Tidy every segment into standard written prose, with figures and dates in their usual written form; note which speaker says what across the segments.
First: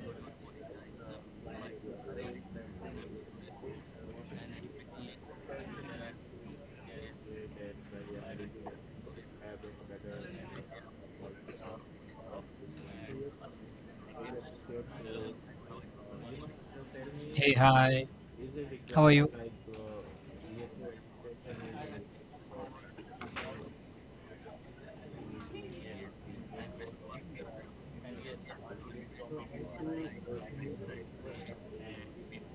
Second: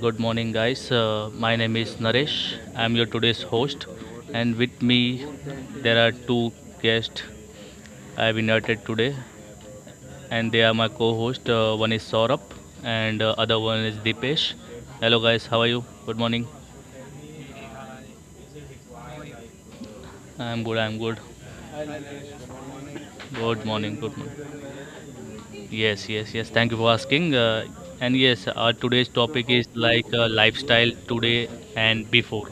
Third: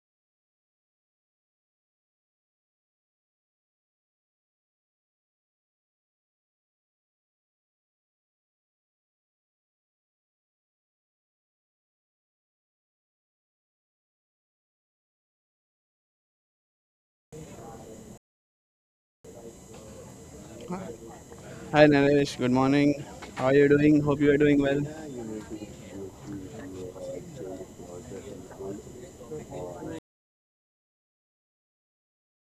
Speaker 1: good morning, guys. My name is Naresh. I'm your today's host, and with me there are two guests I've invited today, and they are my co-host. One is Saurabh, and other one is Dipesh. Hello, guys. How are you? Good morning.
Speaker 2: Hey, hi. How are you?
Speaker 1: I'm good. I'm good.
Speaker 3: Hi Naresh, good morning. How are
Speaker 1: Good
Speaker 3: you doing?
Speaker 1: morning. Good
Speaker 3: Hope you are doing
Speaker 1: morning.
Speaker 3: well.
Speaker 1: Yes, yes, yes. Thank you for asking. And yes, our today's topic is like lifestyle today and before.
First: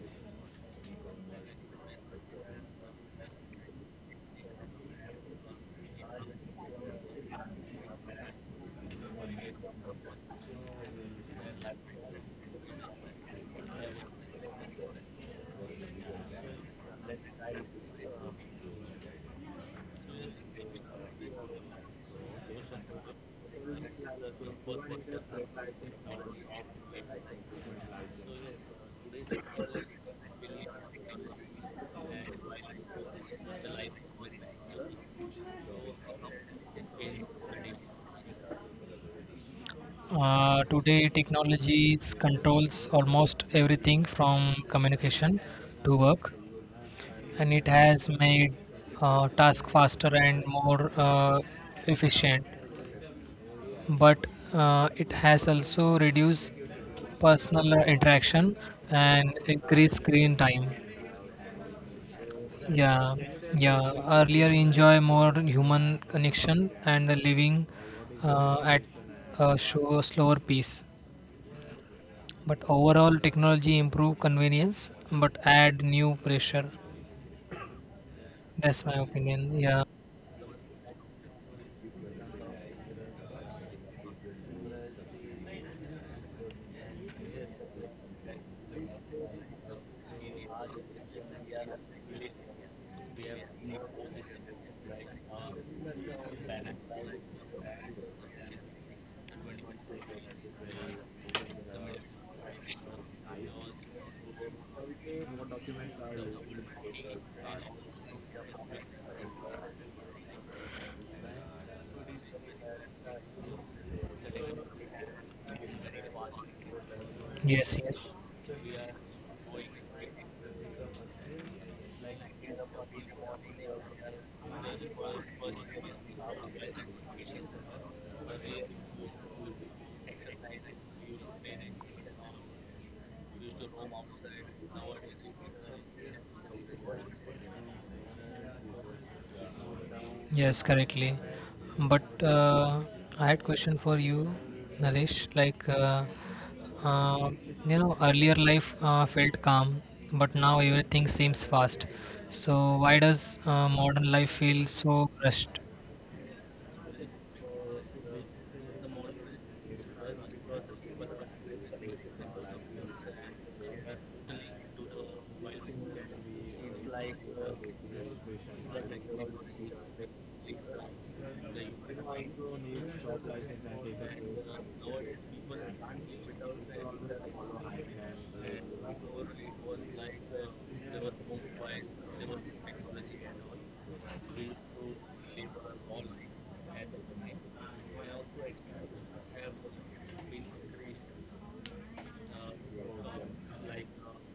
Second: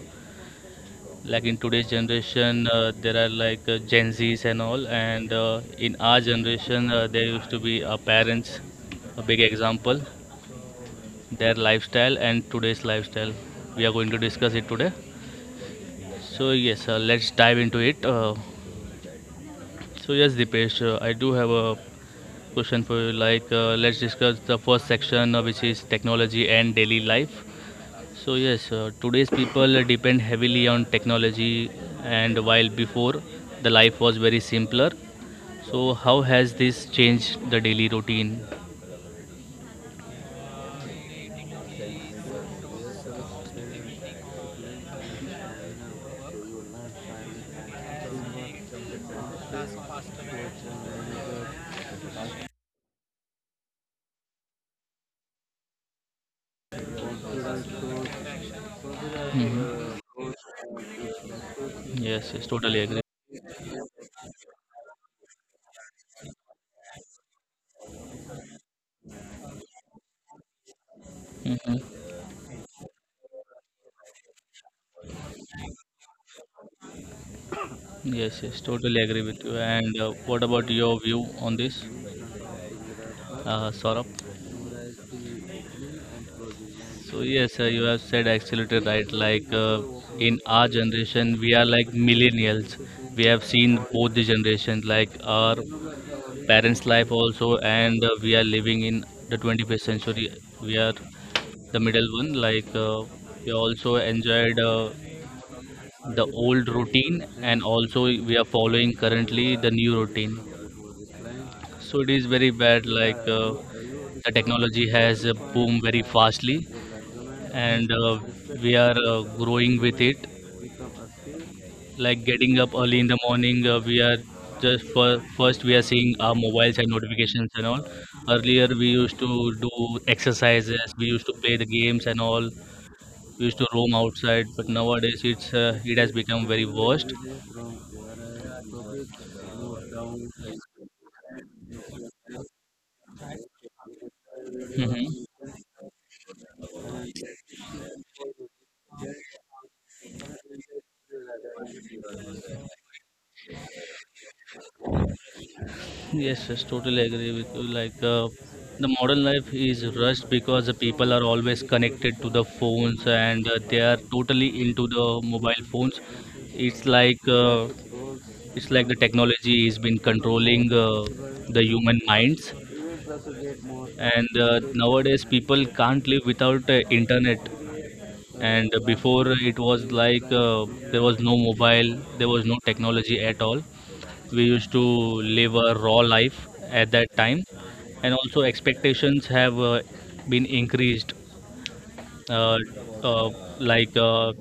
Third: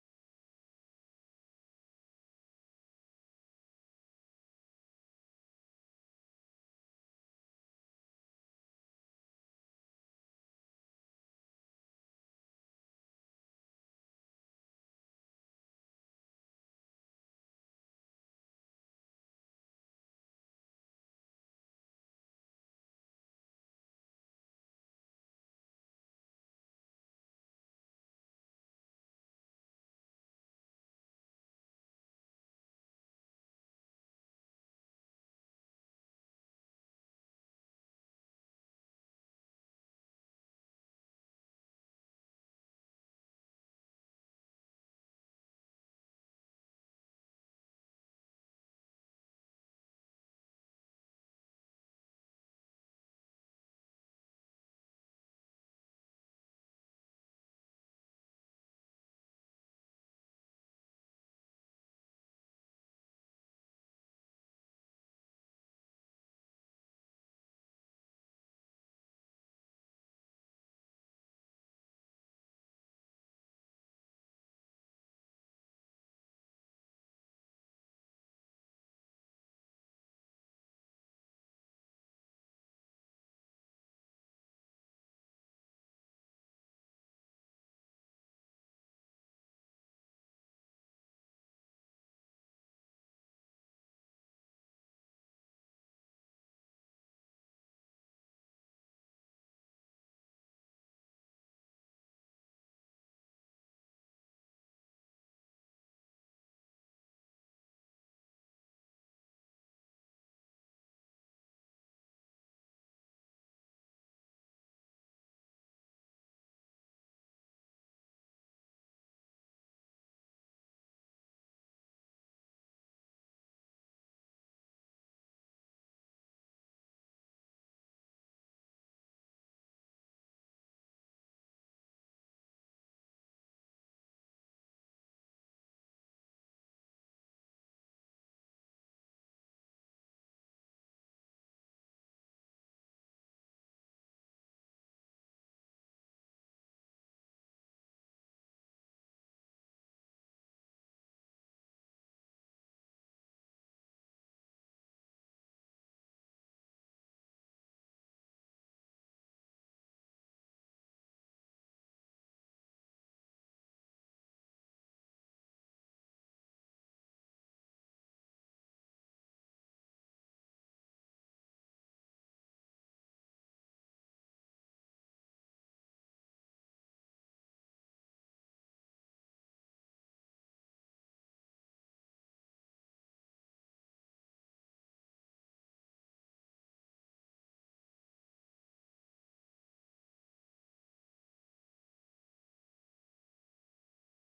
Speaker 1: Like in today's generation, there are like gen z's and all, and in our generation, there used to be our parents, a big example. Their lifestyle and today's lifestyle, we are going to discuss it today. So yes, let's dive into it. So yes, Dipesh, I do have a question for you. Like let's discuss the first section, which is technology and daily life. So yes, today's people depend heavily on technology, and while before the life was very simpler, so how has this changed the daily routine?
Speaker 2: Today, technologies controls almost everything from communication to work, and it has made tasks faster and more efficient. But it has also reduced personal interaction and
Speaker 1: Mhm.
Speaker 2: increased screen time.
Speaker 1: Yes, yes, totally agree.
Speaker 2: Yeah, yeah. Earlier, enjoy more human connection and the living at a show slower pace.
Speaker 1: Hmm.
Speaker 2: But overall, technology improve convenience, but add new pressure.
Speaker 1: Yes, yes,
Speaker 2: That's my
Speaker 1: totally agree with you.
Speaker 2: opinion. Yeah.
Speaker 1: And what about your view on this, Saurabh? So yes, you have said absolutely right. Like in our generation, we are like millennials. We have seen both the generations, like our parents' life also, and we are living in the 21st century. We are the middle one. Like we also enjoyed the old routine, and also we are following currently the new routine. So it is very bad. Like the technology has boomed very fastly,
Speaker 2: Yes.
Speaker 1: and
Speaker 2: Yes.
Speaker 1: we are growing with it. Like getting up early in the morning, we are just, for first, we are seeing our mobiles and notifications and all. Earlier we used to do exercises, we used to play the games and all, we used to roam outside, but nowadays it has become very worst.
Speaker 2: Yes. Correctly. But I had question for you, Naresh.
Speaker 1: Mhm.
Speaker 2: Uh, you know, earlier life felt calm, but now everything seems fast. So why does modern life feel so rushed?
Speaker 1: Yes, yes, totally agree with you. Like the modern life is rushed because the people are always connected to the phones and they are totally into the mobile phones. It's like uh, it's like the technology is been controlling the human minds, and nowadays people can't live without internet. And before it was like there was no mobile, there was no technology at all. We used to live a raw life at that time. And also, expectations have been increased. uh, uh, like uh,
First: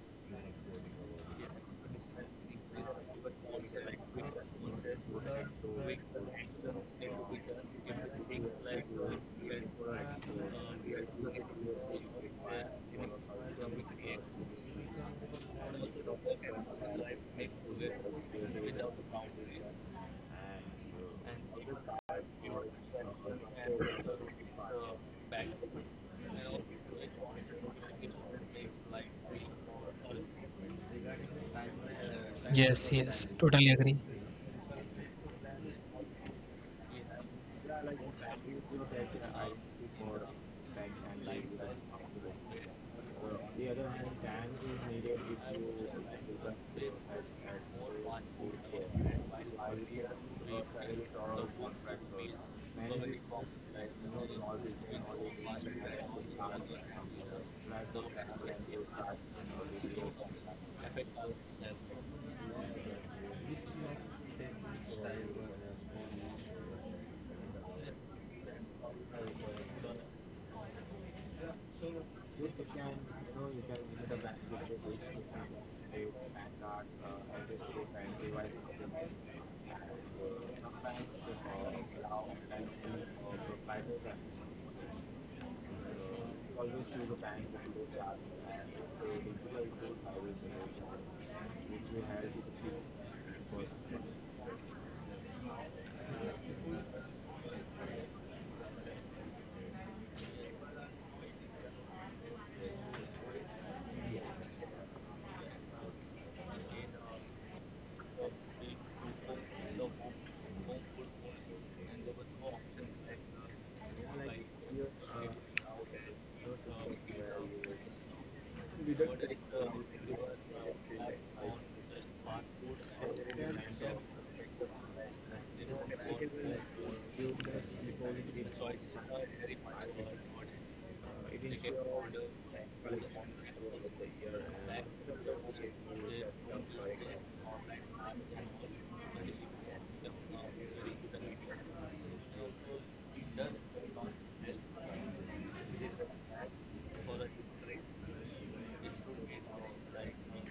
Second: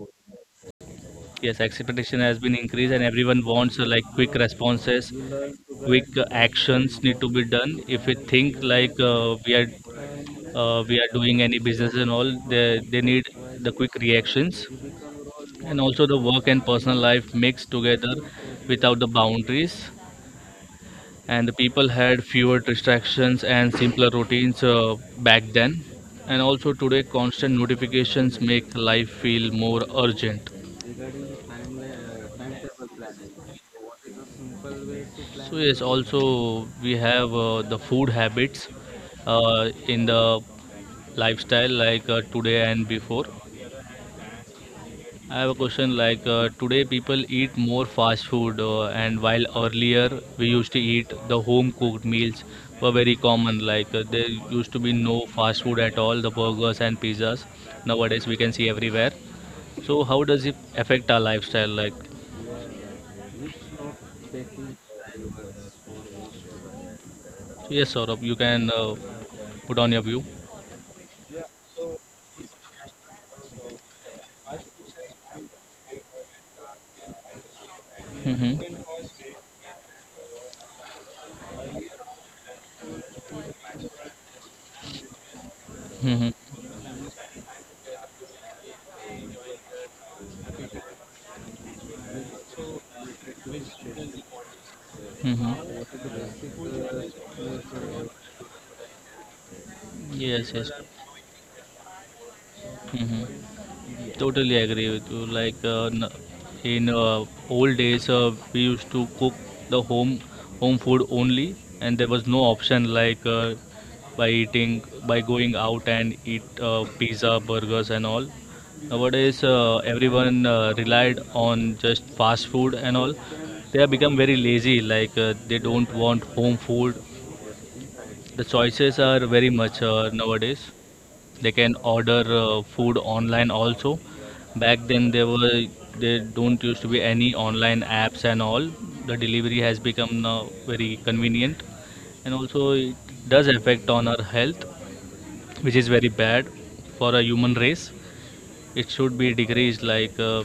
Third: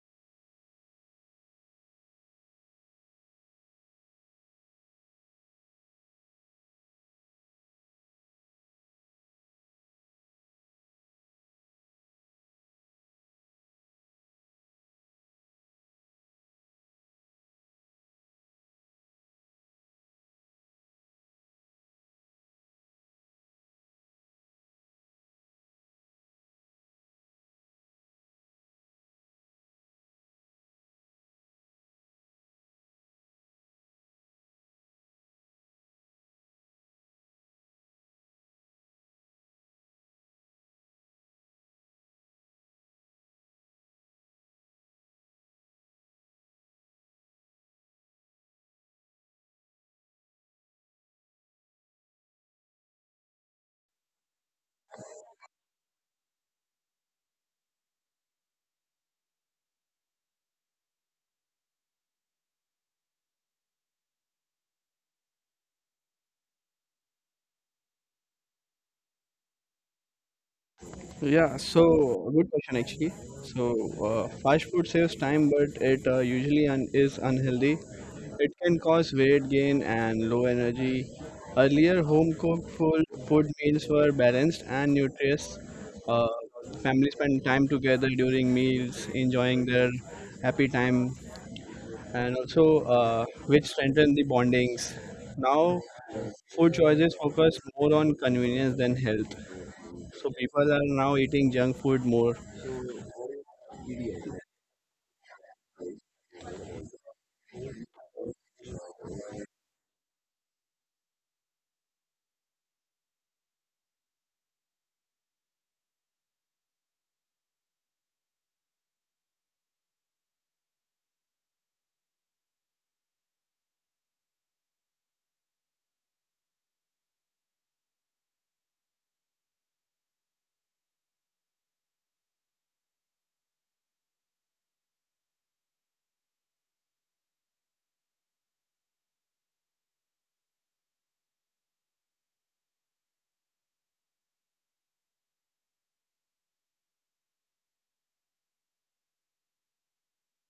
Speaker 1: yes expectation has been increased, and everyone wants like quick responses, quick actions need to be done. If we think like we are doing any business and all, they need the quick reactions. And also, the work and personal life mixed together without the boundaries. And the people had fewer distractions and simpler routines back then. And also today, constant notifications make life feel more urgent.
Speaker 2: Yes. Yes. Totally agree.
Speaker 1: So yes, also we have the food habits in the lifestyle, like today and before. I have a question, like today people eat more fast food, and while earlier we used to eat the home cooked meals, were very common. Like there used to be no fast food at all, the burgers and pizzas nowadays we can see everywhere. So how does it affect our lifestyle, like? So yes, Saurabh, you can put on your view.
Speaker 3: Yeah, so good question actually. So fast food saves time, but it usually is unhealthy. It can
Speaker 1: Mm-hmm.
Speaker 3: cause weight gain and low energy. Earlier, home cooked food meals were balanced and nutritious. Uh,
Speaker 1: Mm-hmm.
Speaker 3: families spend time together during meals, enjoying their happy time. And also which strengthen the bondings. Now,
Speaker 1: Mm-hmm.
Speaker 3: food choices focus more on convenience than health. So
Speaker 1: Yes,
Speaker 3: people
Speaker 1: yes.
Speaker 3: are now eating junk food more.
Speaker 1: Hmm. Totally agree with you. Like in old days, we used to cook the home food only, and there was no option, like by eating, by going out and eat pizza, burgers, and all. Nowadays, everyone relied on just fast food and all. They have become very lazy. Like they don't want home food, the choices are very much nowadays. They can order food online also. Back then there don't used to be any online apps and all. The delivery has become now very convenient, and also it does affect on our health, which is very bad for a human race. It should be decreased. Like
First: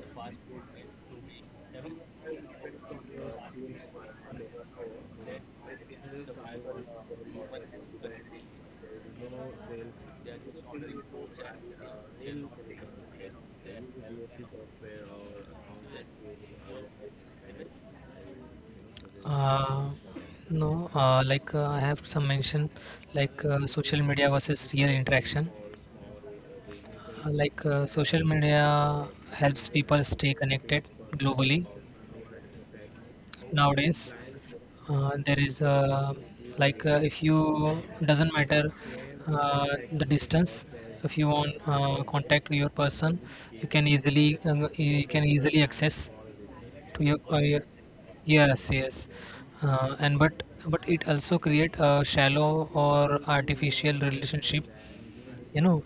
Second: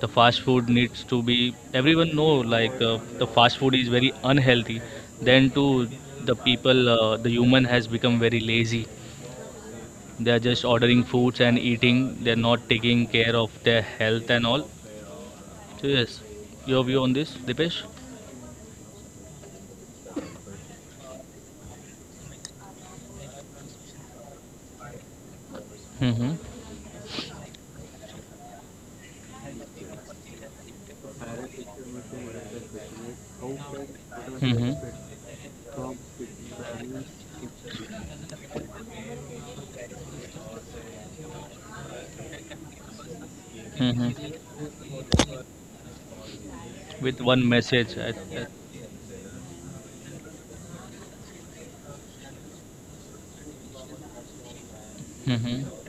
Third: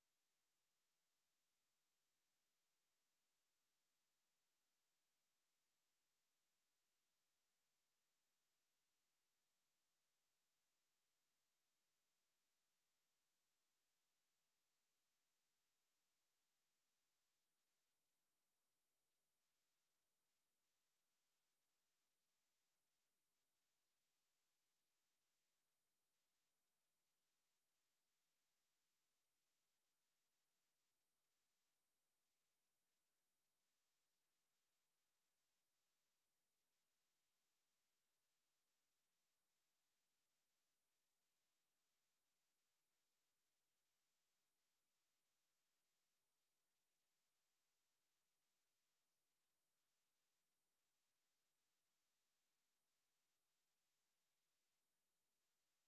Speaker 1: the fast food needs to be, everyone know, like the fast food is very unhealthy. Then too, the human has become very lazy. They are just ordering foods and eating, they're not taking care of their health and all. So yes, your view on this, Dipesh?
Speaker 2: Uh, no, I have some mention, like social media versus real interaction.
Speaker 1: Mm-hmm.
Speaker 2: Social media helps people stay connected globally nowadays. There is if you doesn't
Speaker 1: Mm-hmm.
Speaker 2: matter uh, the distance. If you want contact your person,
Speaker 1: Hmm.
Speaker 2: you can easily access to
Speaker 1: With
Speaker 2: your
Speaker 1: one
Speaker 2: career.
Speaker 1: message I,
Speaker 2: Yes, yes. And but it also create a shallow or artificial relationship, you
Speaker 1: hmm.
Speaker 2: know.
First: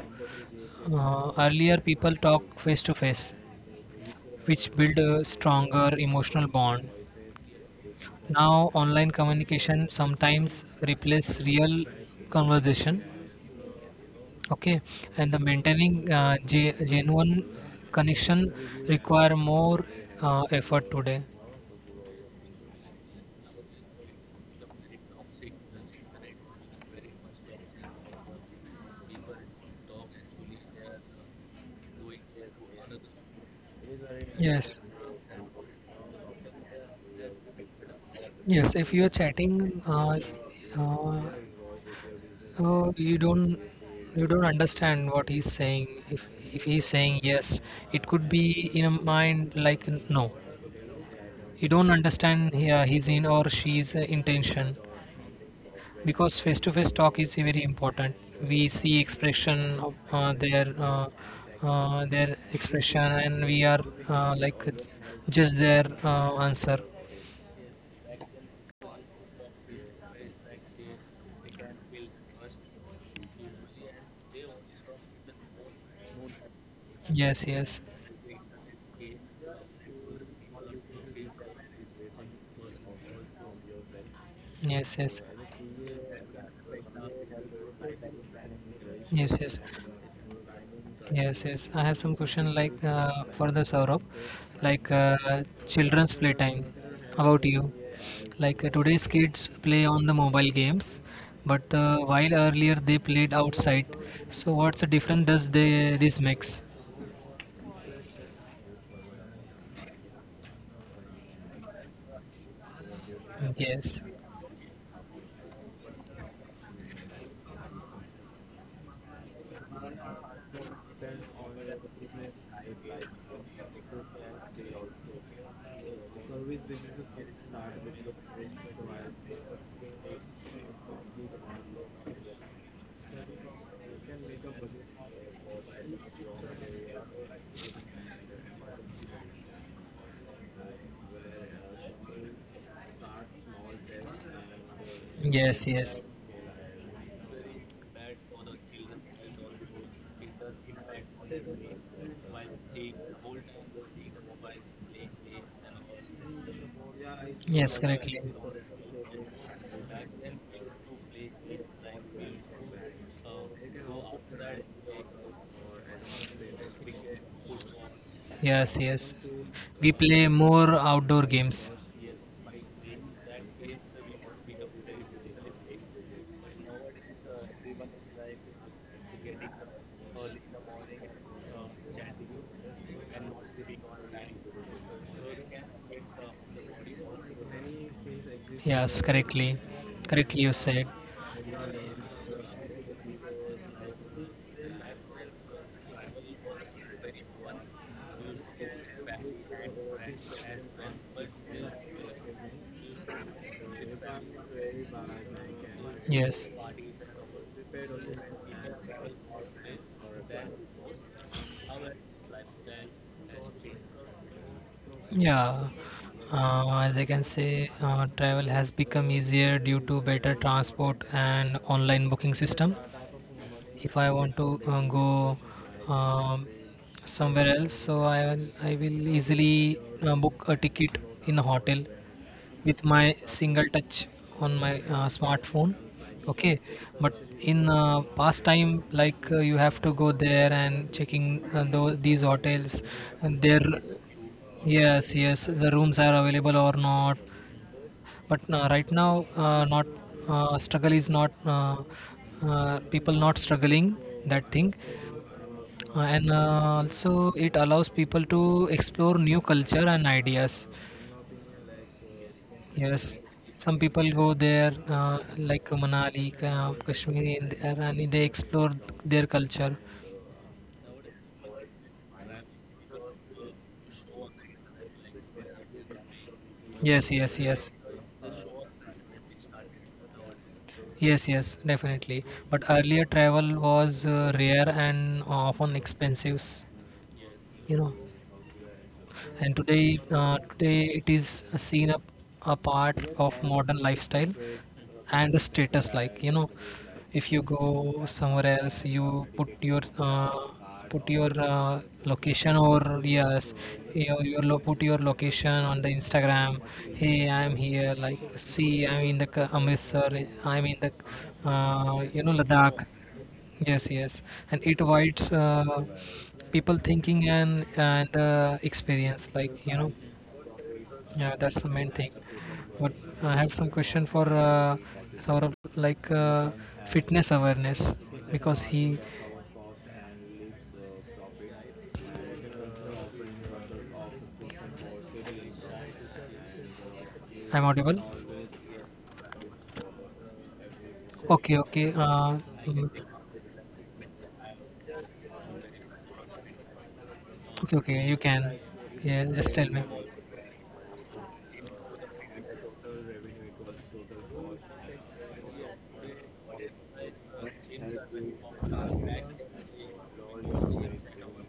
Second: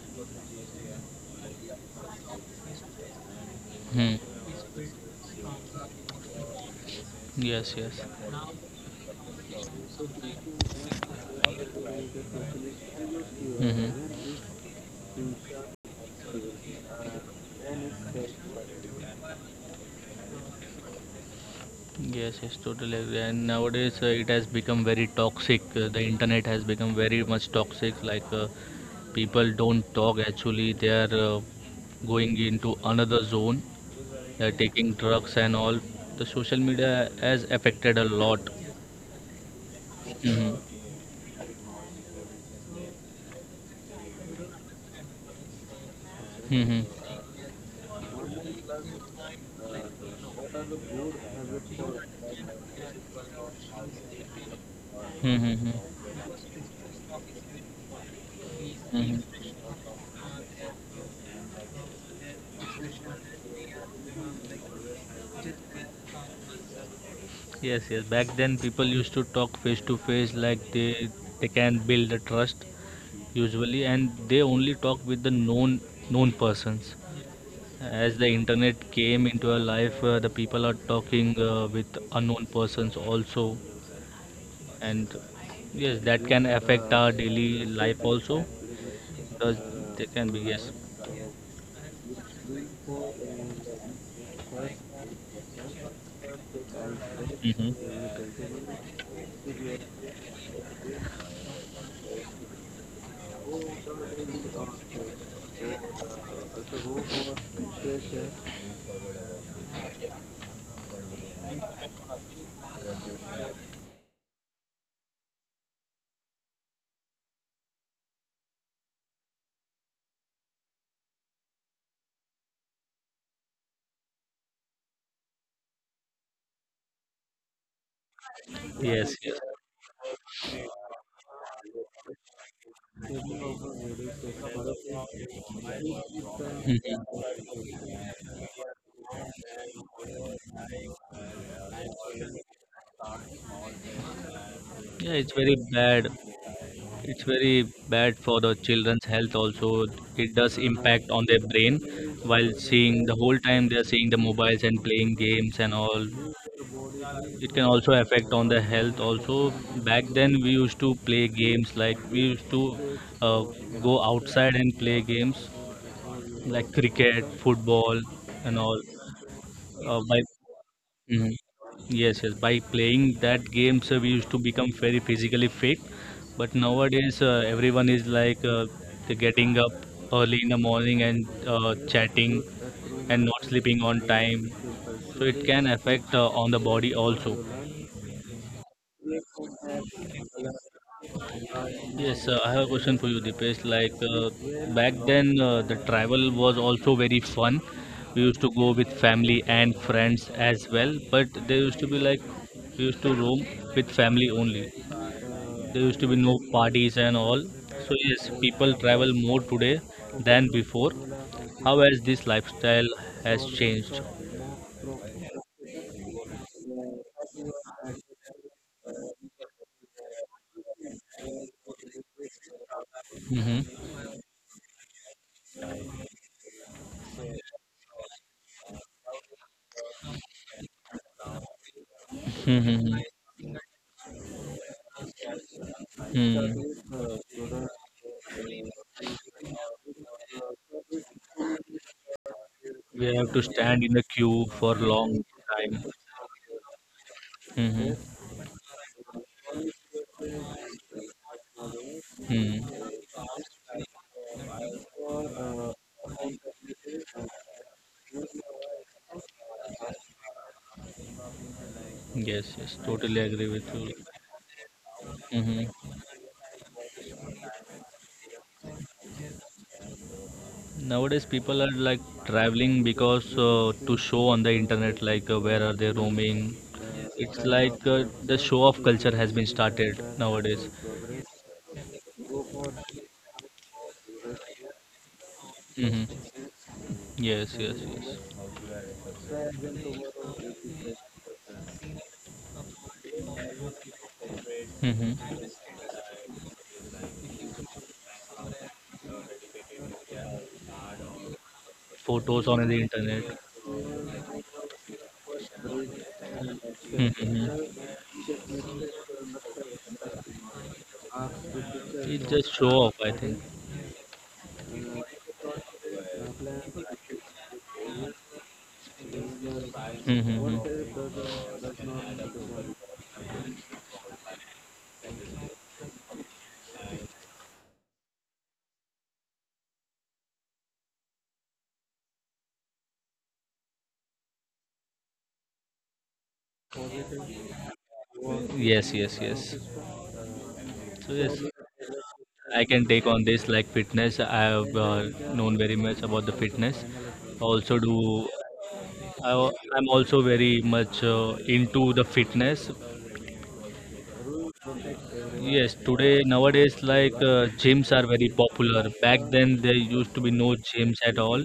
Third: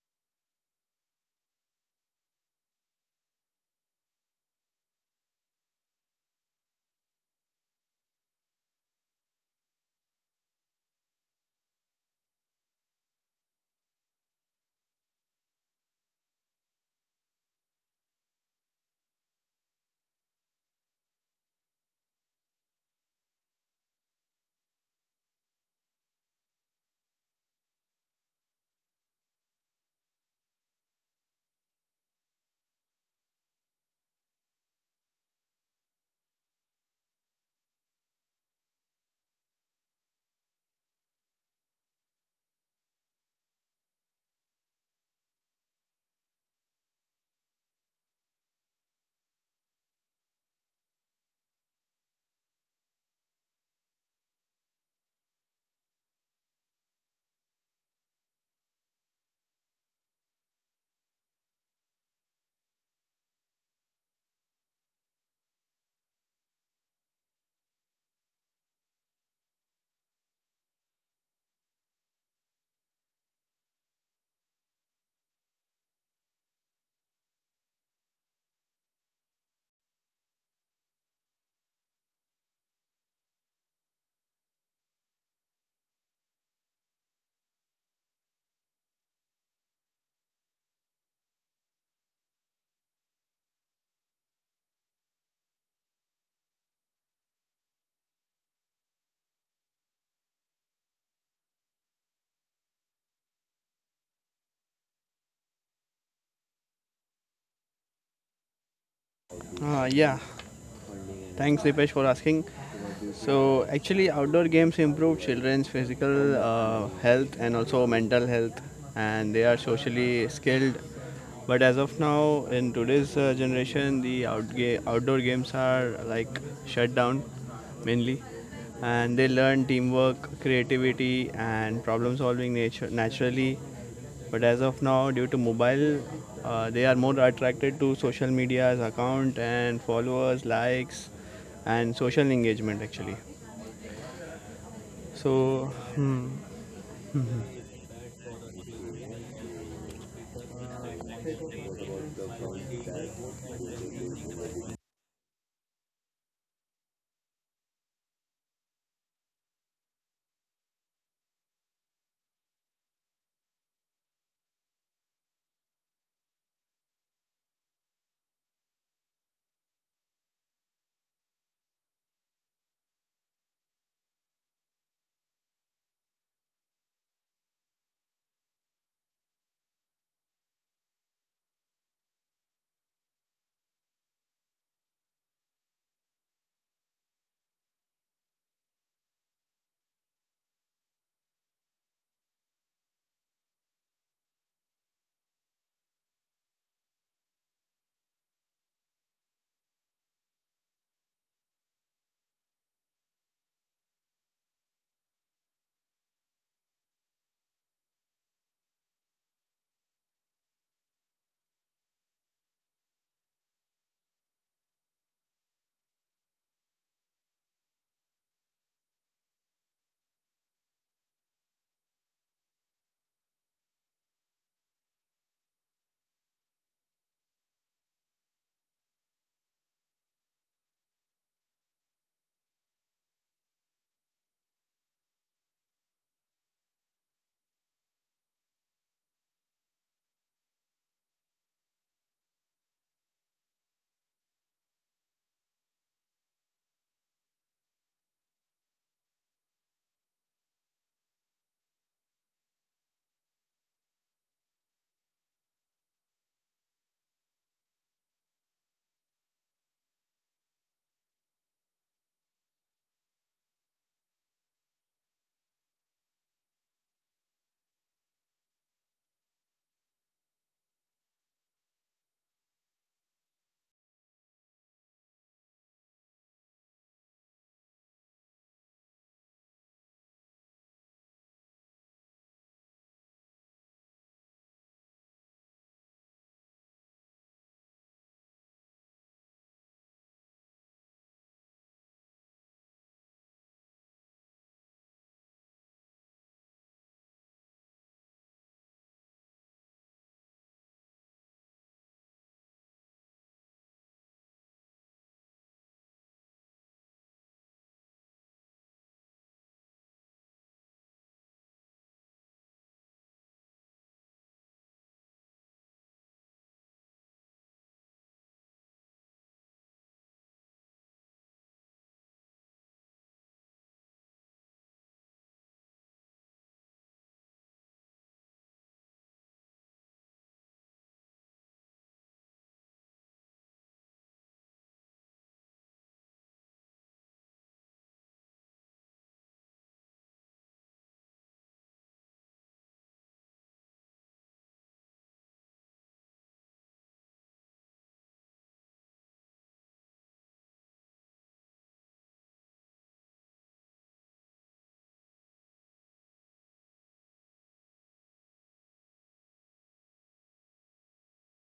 Speaker 2: Earlier people talk face to face,
Speaker 1: Hmm.
Speaker 2: which build a stronger emotional bond.
Speaker 1: Yes, yes.
Speaker 2: Now online communication sometimes replace real conversation.
Speaker 1: Hmm.
Speaker 2: Okay. And the maintaining genuine connection require more effort today.
Speaker 1: Yes, yes, totally agree. And nowadays, it has become very toxic. The internet has become very much toxic. Like people don't talk actually, they are going into another zone. They are
Speaker 2: Yes.
Speaker 1: taking drugs and all, the social media has affected a lot.
Speaker 2: Yes, if you're chatting,
Speaker 1: Hmm.
Speaker 2: uh, so you don't understand what he's saying. If
Speaker 1: Hmm.
Speaker 2: he's saying yes, it could be in a mind like no. You don't understand he, his in or she's intention,
Speaker 1: Hmm. Hmm.
Speaker 2: because face-to-face talk is very important. We see
Speaker 1: Hmm.
Speaker 2: expression of their expression and we are like just their answer.
Speaker 1: Yes, yes. Back then, people used to talk face to face, like they can build a trust usually, and they only talk with the known persons.
Speaker 2: Yes, yes,
Speaker 1: As the internet came into our life, the people are talking with unknown persons also,
Speaker 2: yes,
Speaker 1: and
Speaker 2: yes,
Speaker 1: yes, that can affect our daily life also.
Speaker 2: yes, yes.
Speaker 1: Because they can be, yes.
Speaker 2: Yes, yes. I have some question like for the Saurabh, like children's playtime. About you,
Speaker 1: Hmm.
Speaker 2: like today's kids play on the mobile games,
Speaker 1: Yes,
Speaker 2: but while earlier they played outside. So what's the difference does they this makes?
Speaker 3: Yeah, thanks, Dipesh, for asking. So,
Speaker 2: Yes,
Speaker 3: actually, outdoor games improve children's physical health and also mental health, and they are socially skilled. But as of now, in today's generation, the outdoor games are like shut down mainly,
Speaker 1: yes.
Speaker 3: and they learn teamwork, creativity, and problem solving nature naturally. But as of now, due to mobile, they are more
Speaker 1: Mhm.
Speaker 3: attracted to social media's account and followers likes and social engagement actually.
Speaker 1: Yeah, it's very
Speaker 2: yes,
Speaker 3: So
Speaker 2: yes,
Speaker 1: bad.
Speaker 3: hmm,
Speaker 1: It's very bad for the children's health also. It does impact on their brain, while seeing the whole time they are seeing the mobiles and playing games and all. It can
Speaker 2: yes.
Speaker 1: also
Speaker 2: Correctly.
Speaker 1: affect on the health also. Back then, we used to play games, like we used to uh, go outside and play games like cricket, football and
Speaker 2: Yes,
Speaker 1: all.
Speaker 2: yes. We
Speaker 1: By
Speaker 2: play more outdoor
Speaker 1: Mhm.
Speaker 2: games.
Speaker 1: Yes, yes. By playing that games, we used to become very physically fit. But nowadays, everyone is like they're getting up early in the morning, and chatting, and not sleeping on time. So it can affect on the body also.
Speaker 2: Yes, correctly. Correctly you said.
Speaker 1: Yes, I have a question for you, Dipesh. Like back then, the travel was also very fun. We used to go with family and friends as well, but there used to be like we used to roam with family only. There used to be no
Speaker 2: Yes.
Speaker 1: parties and all. So yes, people travel more today than before. How has this lifestyle has changed?
Speaker 2: Yeah, as I can say, travel has become easier due to better transport and online booking system.
Speaker 1: Hmm.
Speaker 2: If I want to go um, somewhere else, so I will easily book a ticket in a hotel with
Speaker 1: Hmm.
Speaker 2: my single touch on my smartphone. Okay, but
Speaker 1: Hmm.
Speaker 2: in past time, like you have to go there and checking those these hotels
Speaker 1: We have to
Speaker 2: and their.
Speaker 1: stand in the queue for
Speaker 2: Yes,
Speaker 1: long
Speaker 2: yes, the
Speaker 1: time.
Speaker 2: rooms are available or not,
Speaker 1: Hmm.
Speaker 2: but right now not struggle is not
Speaker 1: Hmm.
Speaker 2: people not struggling that thing, and also it allows people to explore new culture and ideas.
Speaker 1: Yes, yes,
Speaker 2: Yes,
Speaker 1: totally agree with
Speaker 2: some
Speaker 1: you.
Speaker 2: people go there, like
Speaker 1: Hmm.
Speaker 2: kashmir and there, and they explore their culture.
Speaker 1: Nowadays, people are like traveling because to show on the internet, like where are they roaming. Yes,
Speaker 2: Yes,
Speaker 1: it's
Speaker 2: yes, yes,
Speaker 1: like the show off culture has been started nowadays.
Speaker 2: yes, yes definitely. But earlier travel was rare and often
Speaker 1: Mm-hmm.
Speaker 2: expensive,
Speaker 1: Yes, yes,
Speaker 2: you know.
Speaker 1: yes.
Speaker 2: And today it is seen a part of modern lifestyle and a
Speaker 1: Mm-hmm.
Speaker 2: status, like you know, if you go somewhere else you put your put your uh,
Speaker 1: Photos
Speaker 2: location,
Speaker 1: on the
Speaker 2: or
Speaker 1: internet.
Speaker 2: yes, put your location on the Instagram. Hey, I'm
Speaker 1: Mm-hmm.
Speaker 2: here, like see, I'm in the Amritsar, I'm in the, you
Speaker 1: It's
Speaker 2: know,
Speaker 1: just show
Speaker 2: Ladakh.
Speaker 1: off, I think.
Speaker 2: Yes, yes, and it avoids people thinking and experience. Like you know,
Speaker 1: Mm-hmm.
Speaker 2: yeah, that's the main thing. But I have some question for sort of like fitness awareness, because he, I'm audible.
Speaker 1: Yes, yes, yes. So yes.
Speaker 2: Okay, okay,
Speaker 1: I
Speaker 2: mm,
Speaker 1: can take on this, like fitness. I have known very much about the fitness. I
Speaker 2: okay,
Speaker 1: also do.
Speaker 2: okay. You can, yeah.
Speaker 1: I,
Speaker 2: Just tell me.
Speaker 1: am also very much into the fitness. Yes, today nowadays, like gyms are very popular. Back then there used to be no gyms at all.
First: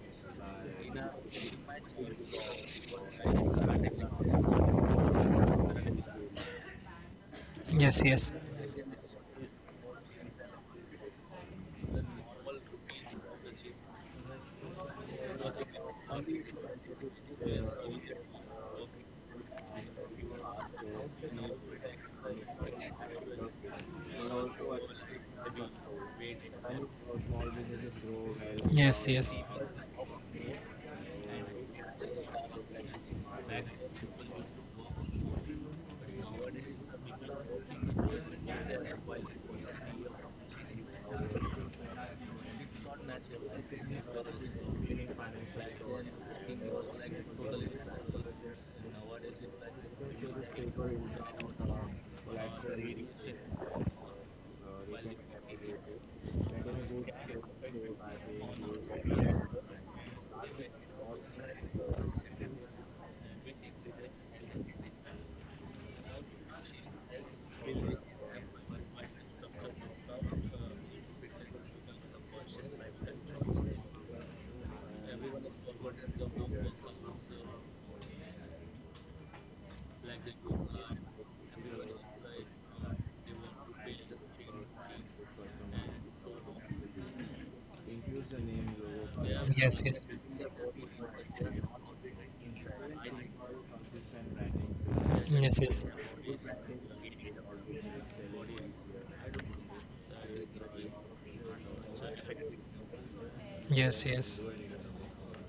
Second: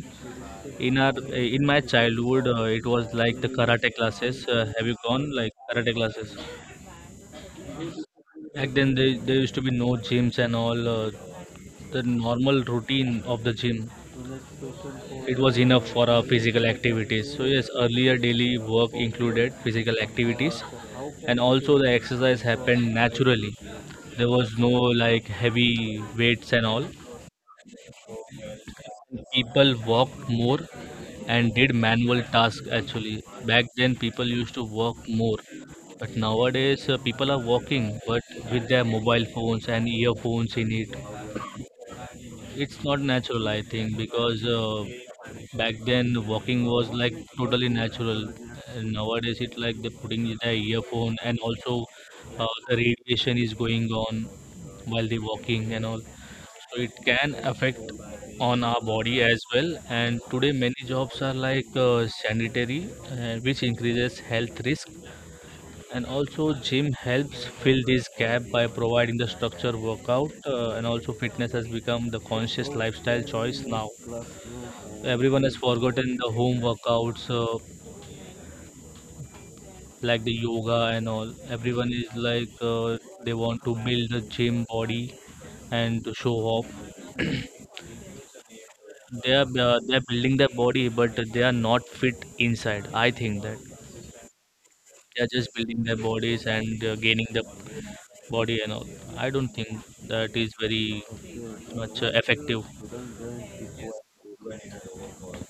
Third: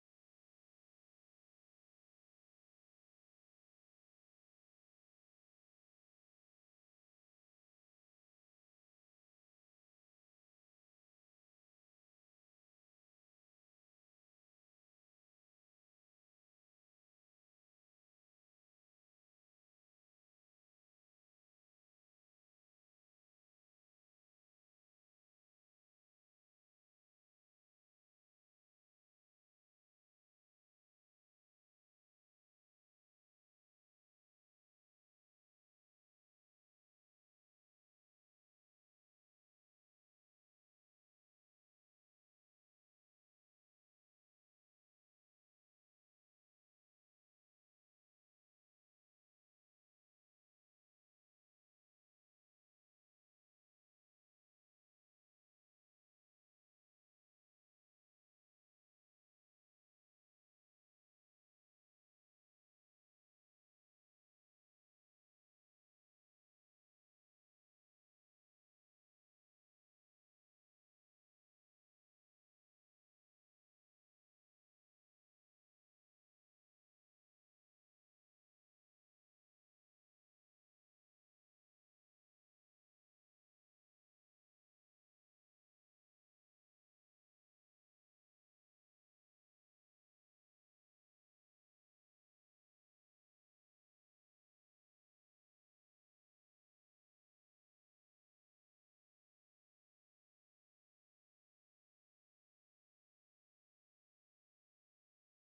Speaker 1: In my childhood, it was like the karate classes. Have you gone like karate classes?
Speaker 2: Yes, yes,
Speaker 1: Back then, there used to be no gyms and all. The normal routine of the gym, it was enough for our physical activities. So yes, earlier daily work included physical activities, and also the exercise happened naturally. There was no like heavy weights and all.
Speaker 2: yes, yes, yes,
Speaker 1: People walked more and did manual tasks actually. Back then, people used to walk more, but nowadays, people are walking but with their mobile phones and earphones in it. It's not natural, I think, because back then walking was like totally natural. And nowadays, it's like they're putting the earphone, and also, the radiation is going on while they're walking and all. So it can affect on our body as well. And today, many jobs are like sanitary, which increases health risk, and also gym helps fill this gap by providing the structure workout, and also fitness has become the conscious lifestyle choice now. Everyone has forgotten the home workouts, like the yoga and all. Everyone is like they want to build the gym body and to show off. they are uh,
Speaker 2: yes,
Speaker 1: they are
Speaker 2: yes,
Speaker 1: building their body but they are not fit inside, I think that they are just
Speaker 2: yes,
Speaker 1: building their bodies and gaining the body and all. I don't think that is very much effective.
Speaker 2: yes, yes,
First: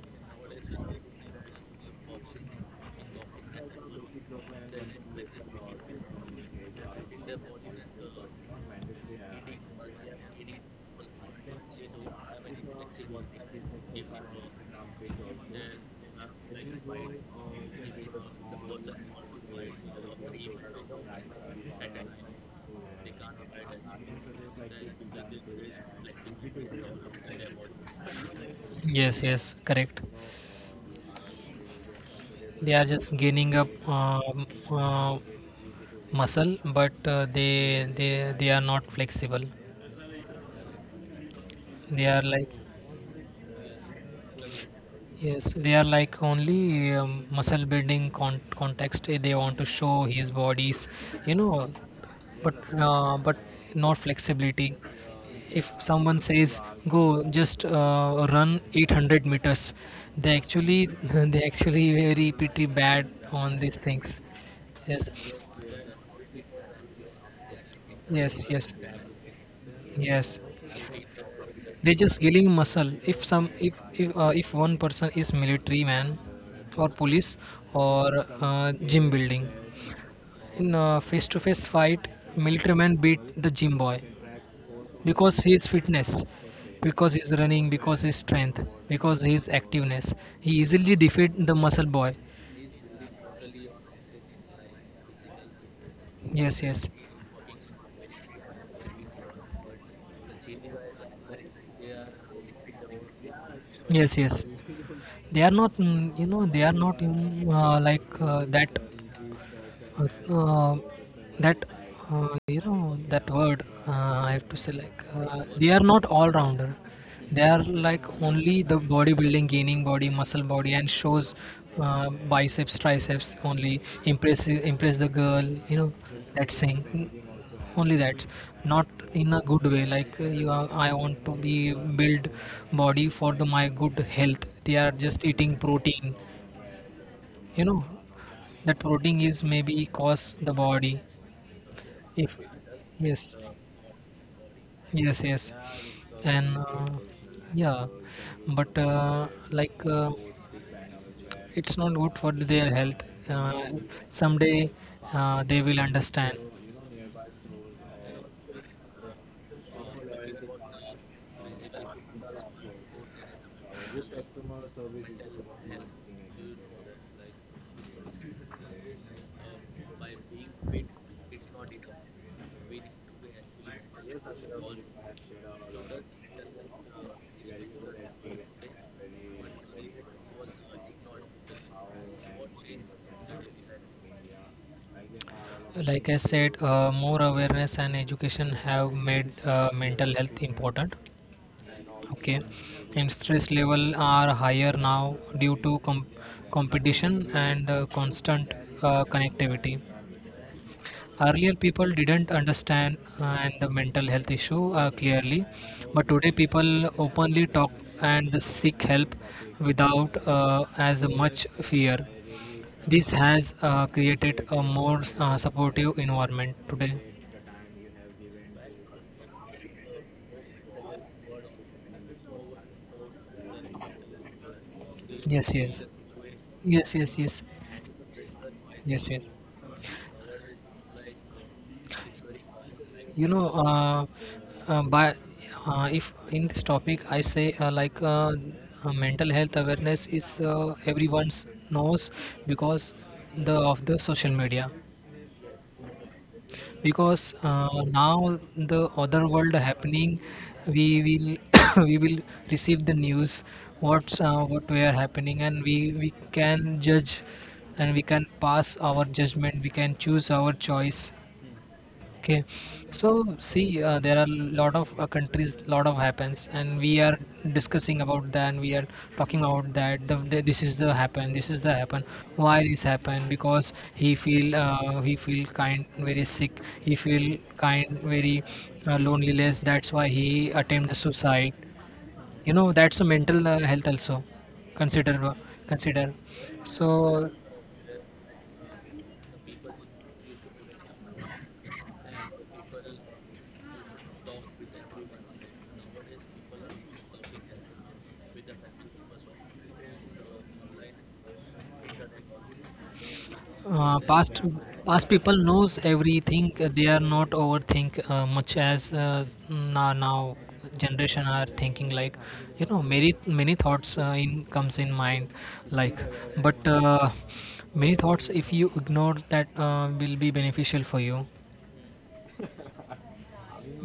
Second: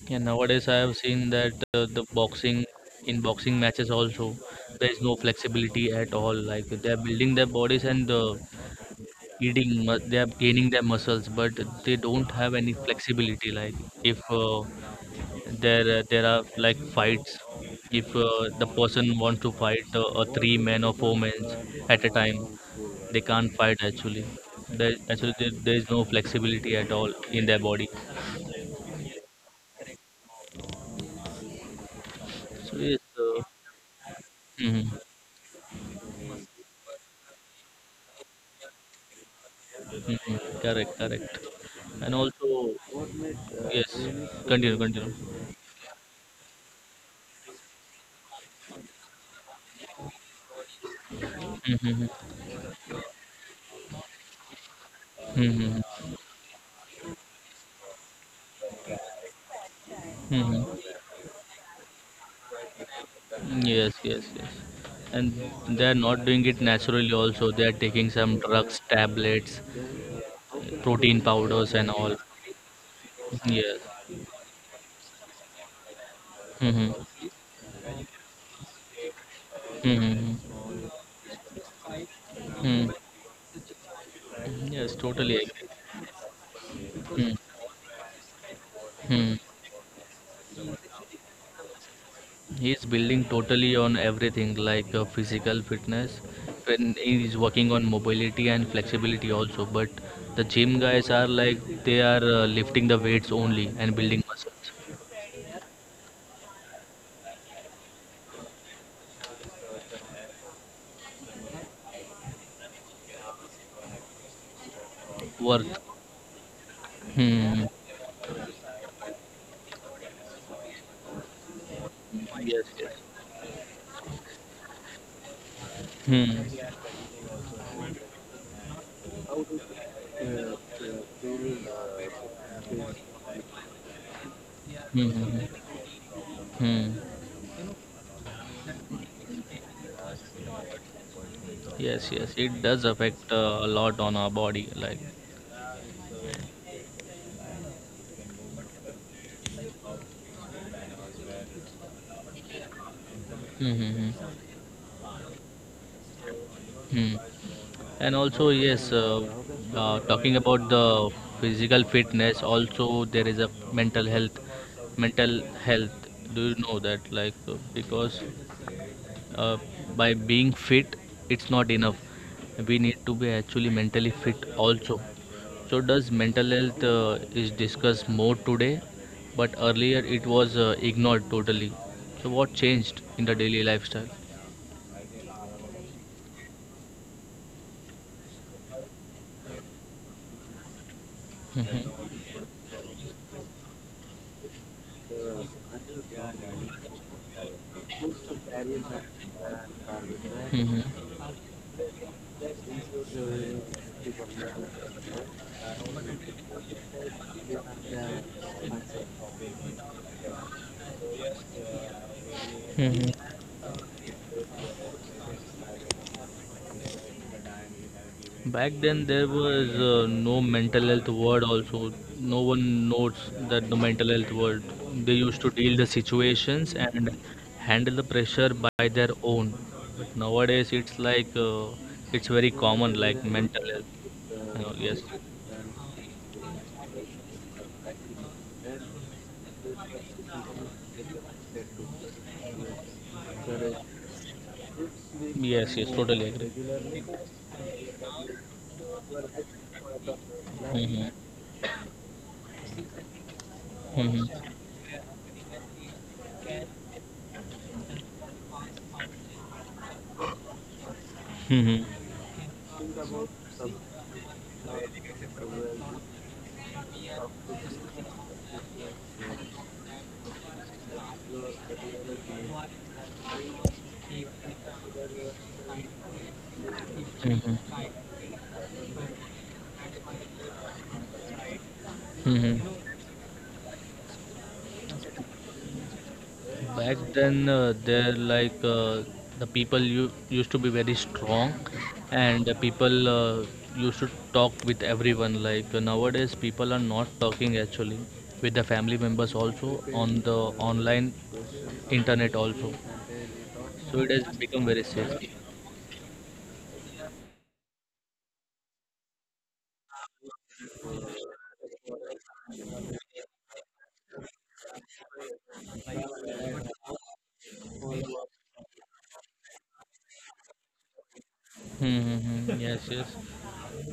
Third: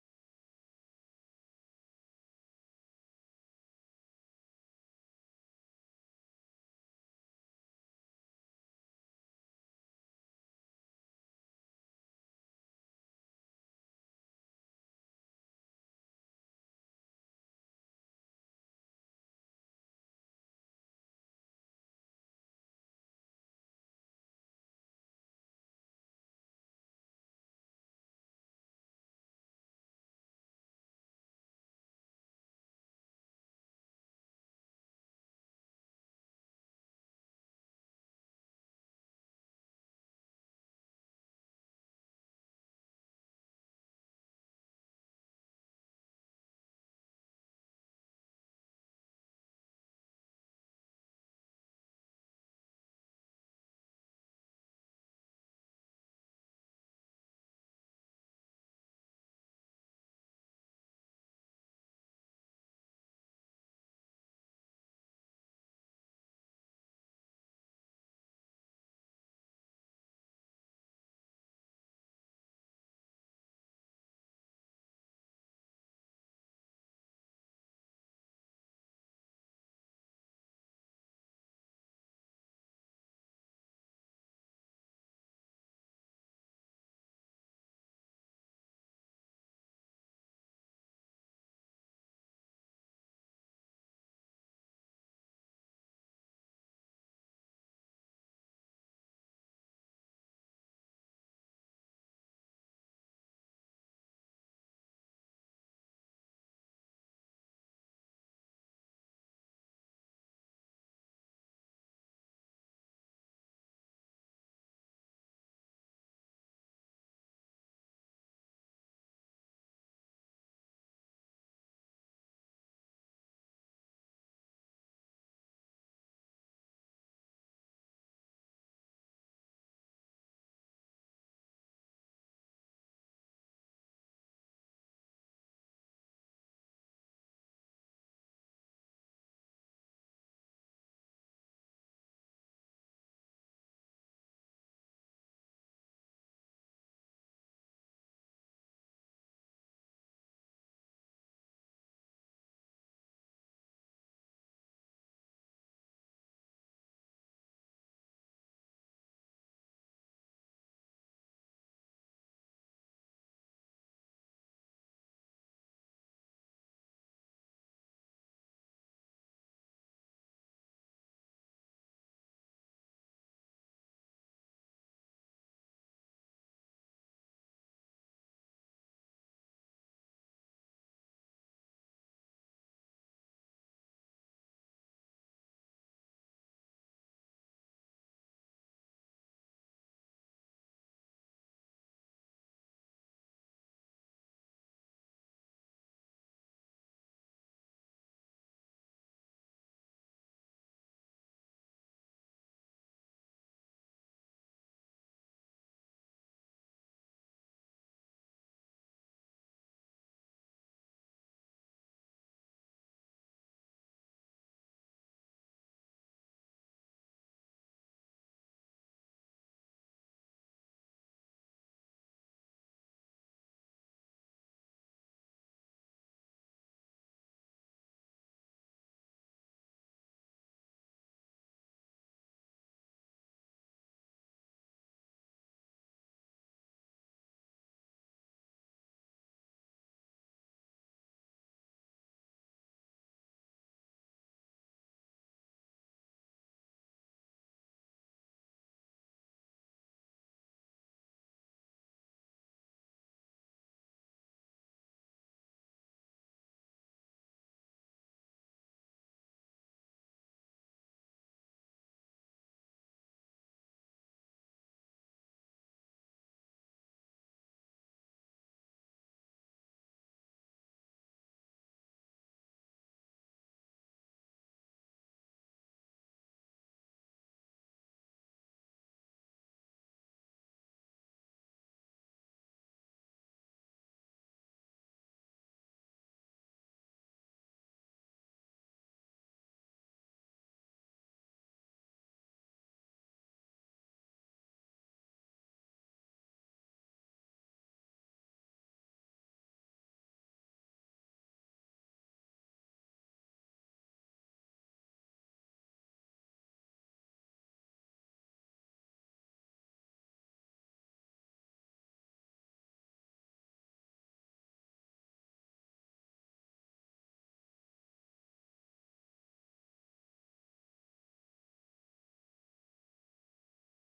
Speaker 1: Yeah, nowadays I have seen that the boxing in boxing matches also, there is no flexibility at all. Like they are building their bodies and eating, they are gaining their muscles, but they don't have any flexibility. Like if there are like fights, if the person wants to fight a three men or four men at a time, they can't fight actually. There, actually, there is no flexibility at all in their body.
Speaker 2: yes, yes. Correct.
Speaker 1: So
Speaker 2: They are
Speaker 1: yes,
Speaker 2: just gaining up
Speaker 1: mhm.
Speaker 2: muscle, but they are not flexible.
Speaker 1: Mhm. Correct, correct. And
Speaker 2: They are
Speaker 1: also,
Speaker 2: like,
Speaker 1: yes, so continue,
Speaker 2: yes, they are like only muscle building context, eh, they want to show his bodies, you know.
Speaker 1: continue. Mhm.
Speaker 2: But uh, but not flexibility. If
Speaker 1: Mhm.
Speaker 2: someone says go just run 800 meters, they actually they actually very pretty bad
Speaker 1: Mhm.
Speaker 2: on these
Speaker 1: Yes, yes,
Speaker 2: things.
Speaker 1: yes.
Speaker 2: Yes,
Speaker 1: And they're not doing it naturally also. They're taking some
Speaker 2: yes,
Speaker 1: drugs,
Speaker 2: yes.
Speaker 1: tablets,
Speaker 2: Yes,
Speaker 1: protein powders and
Speaker 2: they
Speaker 1: all.
Speaker 2: just gaining muscle. If some,
Speaker 1: Yes.
Speaker 2: if one person is military man,
Speaker 1: Mhm.
Speaker 2: or police, or gym building,
Speaker 1: Mhm.
Speaker 2: in a face-to-face fight, military
Speaker 1: Mhm.
Speaker 2: man beat the gym boy,
Speaker 1: Yes, totally
Speaker 2: because
Speaker 1: agree.
Speaker 2: his fitness, because
Speaker 1: Mhm.
Speaker 2: his running, because his strength, because
Speaker 1: Mhm.
Speaker 2: his activeness. He easily defeat the muscle boy.
Speaker 1: He's building totally on everything like physical fitness,
Speaker 2: Yes,
Speaker 1: and
Speaker 2: yes,
Speaker 1: he's working on mobility and flexibility also. But the gym guys are like they are lifting the weights only and
Speaker 2: yes,
Speaker 1: building
Speaker 2: yes.
Speaker 1: muscles.
Speaker 2: They are not, mm, you know, they are not, mm, like that uh, that you know, that word, I have to say, like they
Speaker 1: Worth.
Speaker 2: are not all rounder. They are
Speaker 1: Hmm.
Speaker 2: like only the bodybuilding, gaining body, muscle body, and shows
Speaker 1: Yes.
Speaker 2: biceps,
Speaker 1: Yes.
Speaker 2: triceps, only impress the girl. You know
Speaker 1: Hmm.
Speaker 2: that saying, only that, not in a good way, like you are, I want to be build body for the my good health, they are
Speaker 1: Hmm.
Speaker 2: just
Speaker 1: Hmm,
Speaker 2: eating protein,
Speaker 1: hmm. Hmm.
Speaker 2: you know, that protein is maybe cause the body.
Speaker 1: Yes.
Speaker 2: If
Speaker 1: Yes. It does
Speaker 2: yes,
Speaker 1: affect a lot on our body. Like.
Speaker 2: yes, yes. and Yeah, but like it's not good for their health. uh,
Speaker 1: Hmm. Hmm, hmm.
Speaker 2: Someday they will understand.
Speaker 1: Hmm. And also, yes, talking about the physical fitness, also there is a mental health. Mental health, do you know that? Like, because uh, by being fit, it's not enough. We need to be actually mentally fit also. So, does mental health is discussed more today? But earlier it was ignored totally. So, what changed in the daily lifestyle?
Speaker 2: Like I said, more awareness and education have made mental health important.
Speaker 1: Mhm.
Speaker 2: Okay. And stress level are higher now due to competition and constant connectivity.
Speaker 1: Mhm.
Speaker 2: Earlier people didn't understand and the mental health issue clearly, but today people openly talk and seek help without as much fear. This
Speaker 1: Mhm.
Speaker 2: has created a more supportive environment today.
Speaker 1: Back then, there was no mental health word, also. No one knows that the mental health word. They used to
Speaker 2: Yes,
Speaker 1: deal
Speaker 2: yes,
Speaker 1: the situations
Speaker 2: yes,
Speaker 1: and
Speaker 2: yes, yes,
Speaker 1: handle the pressure by their
Speaker 2: yes, yes.
Speaker 1: own. But nowadays, it's like it's very common, like
Speaker 2: You know,
Speaker 1: mental health. You know, yes.
Speaker 2: by if in this topic I say, mental health awareness is everyone's knows, because the of the social media,
Speaker 1: Yes, yes, totally agree.
Speaker 2: because now the other world happening, we
Speaker 1: Mm-hmm.
Speaker 2: will we will receive the news,
Speaker 1: Mm-hmm.
Speaker 2: what we are happening, and we can judge, and we can pass our judgment, we can choose our choice.
Speaker 1: Mm-hmm.
Speaker 2: Okay, so see, there are lot of countries, lot of happens, and we are discussing about that, and we are talking about that. This is the happen, this is the happen. Why this happen? Because he feel kind, very sick. He feel
Speaker 1: Mm-hmm.
Speaker 2: kind, very loneliness. That's why he attempt the suicide. You
Speaker 1: Mm-hmm.
Speaker 2: know, that's a mental health also. Consider, consider.
Speaker 1: Back
Speaker 2: So
Speaker 1: then, they like the people you used to be very strong, and the people used to talk with everyone. Like nowadays, people are not talking actually with the family members also on the online internet also. So it
Speaker 2: uh,
Speaker 1: has
Speaker 2: past
Speaker 1: become very
Speaker 2: past
Speaker 1: safe.
Speaker 2: people knows everything, they are not overthink much as now, now generation are thinking, like you know, many many thoughts in comes in mind, like, but many thoughts if you ignore that will be beneficial for you.
Speaker 1: Mm-hmm. Yes, yes.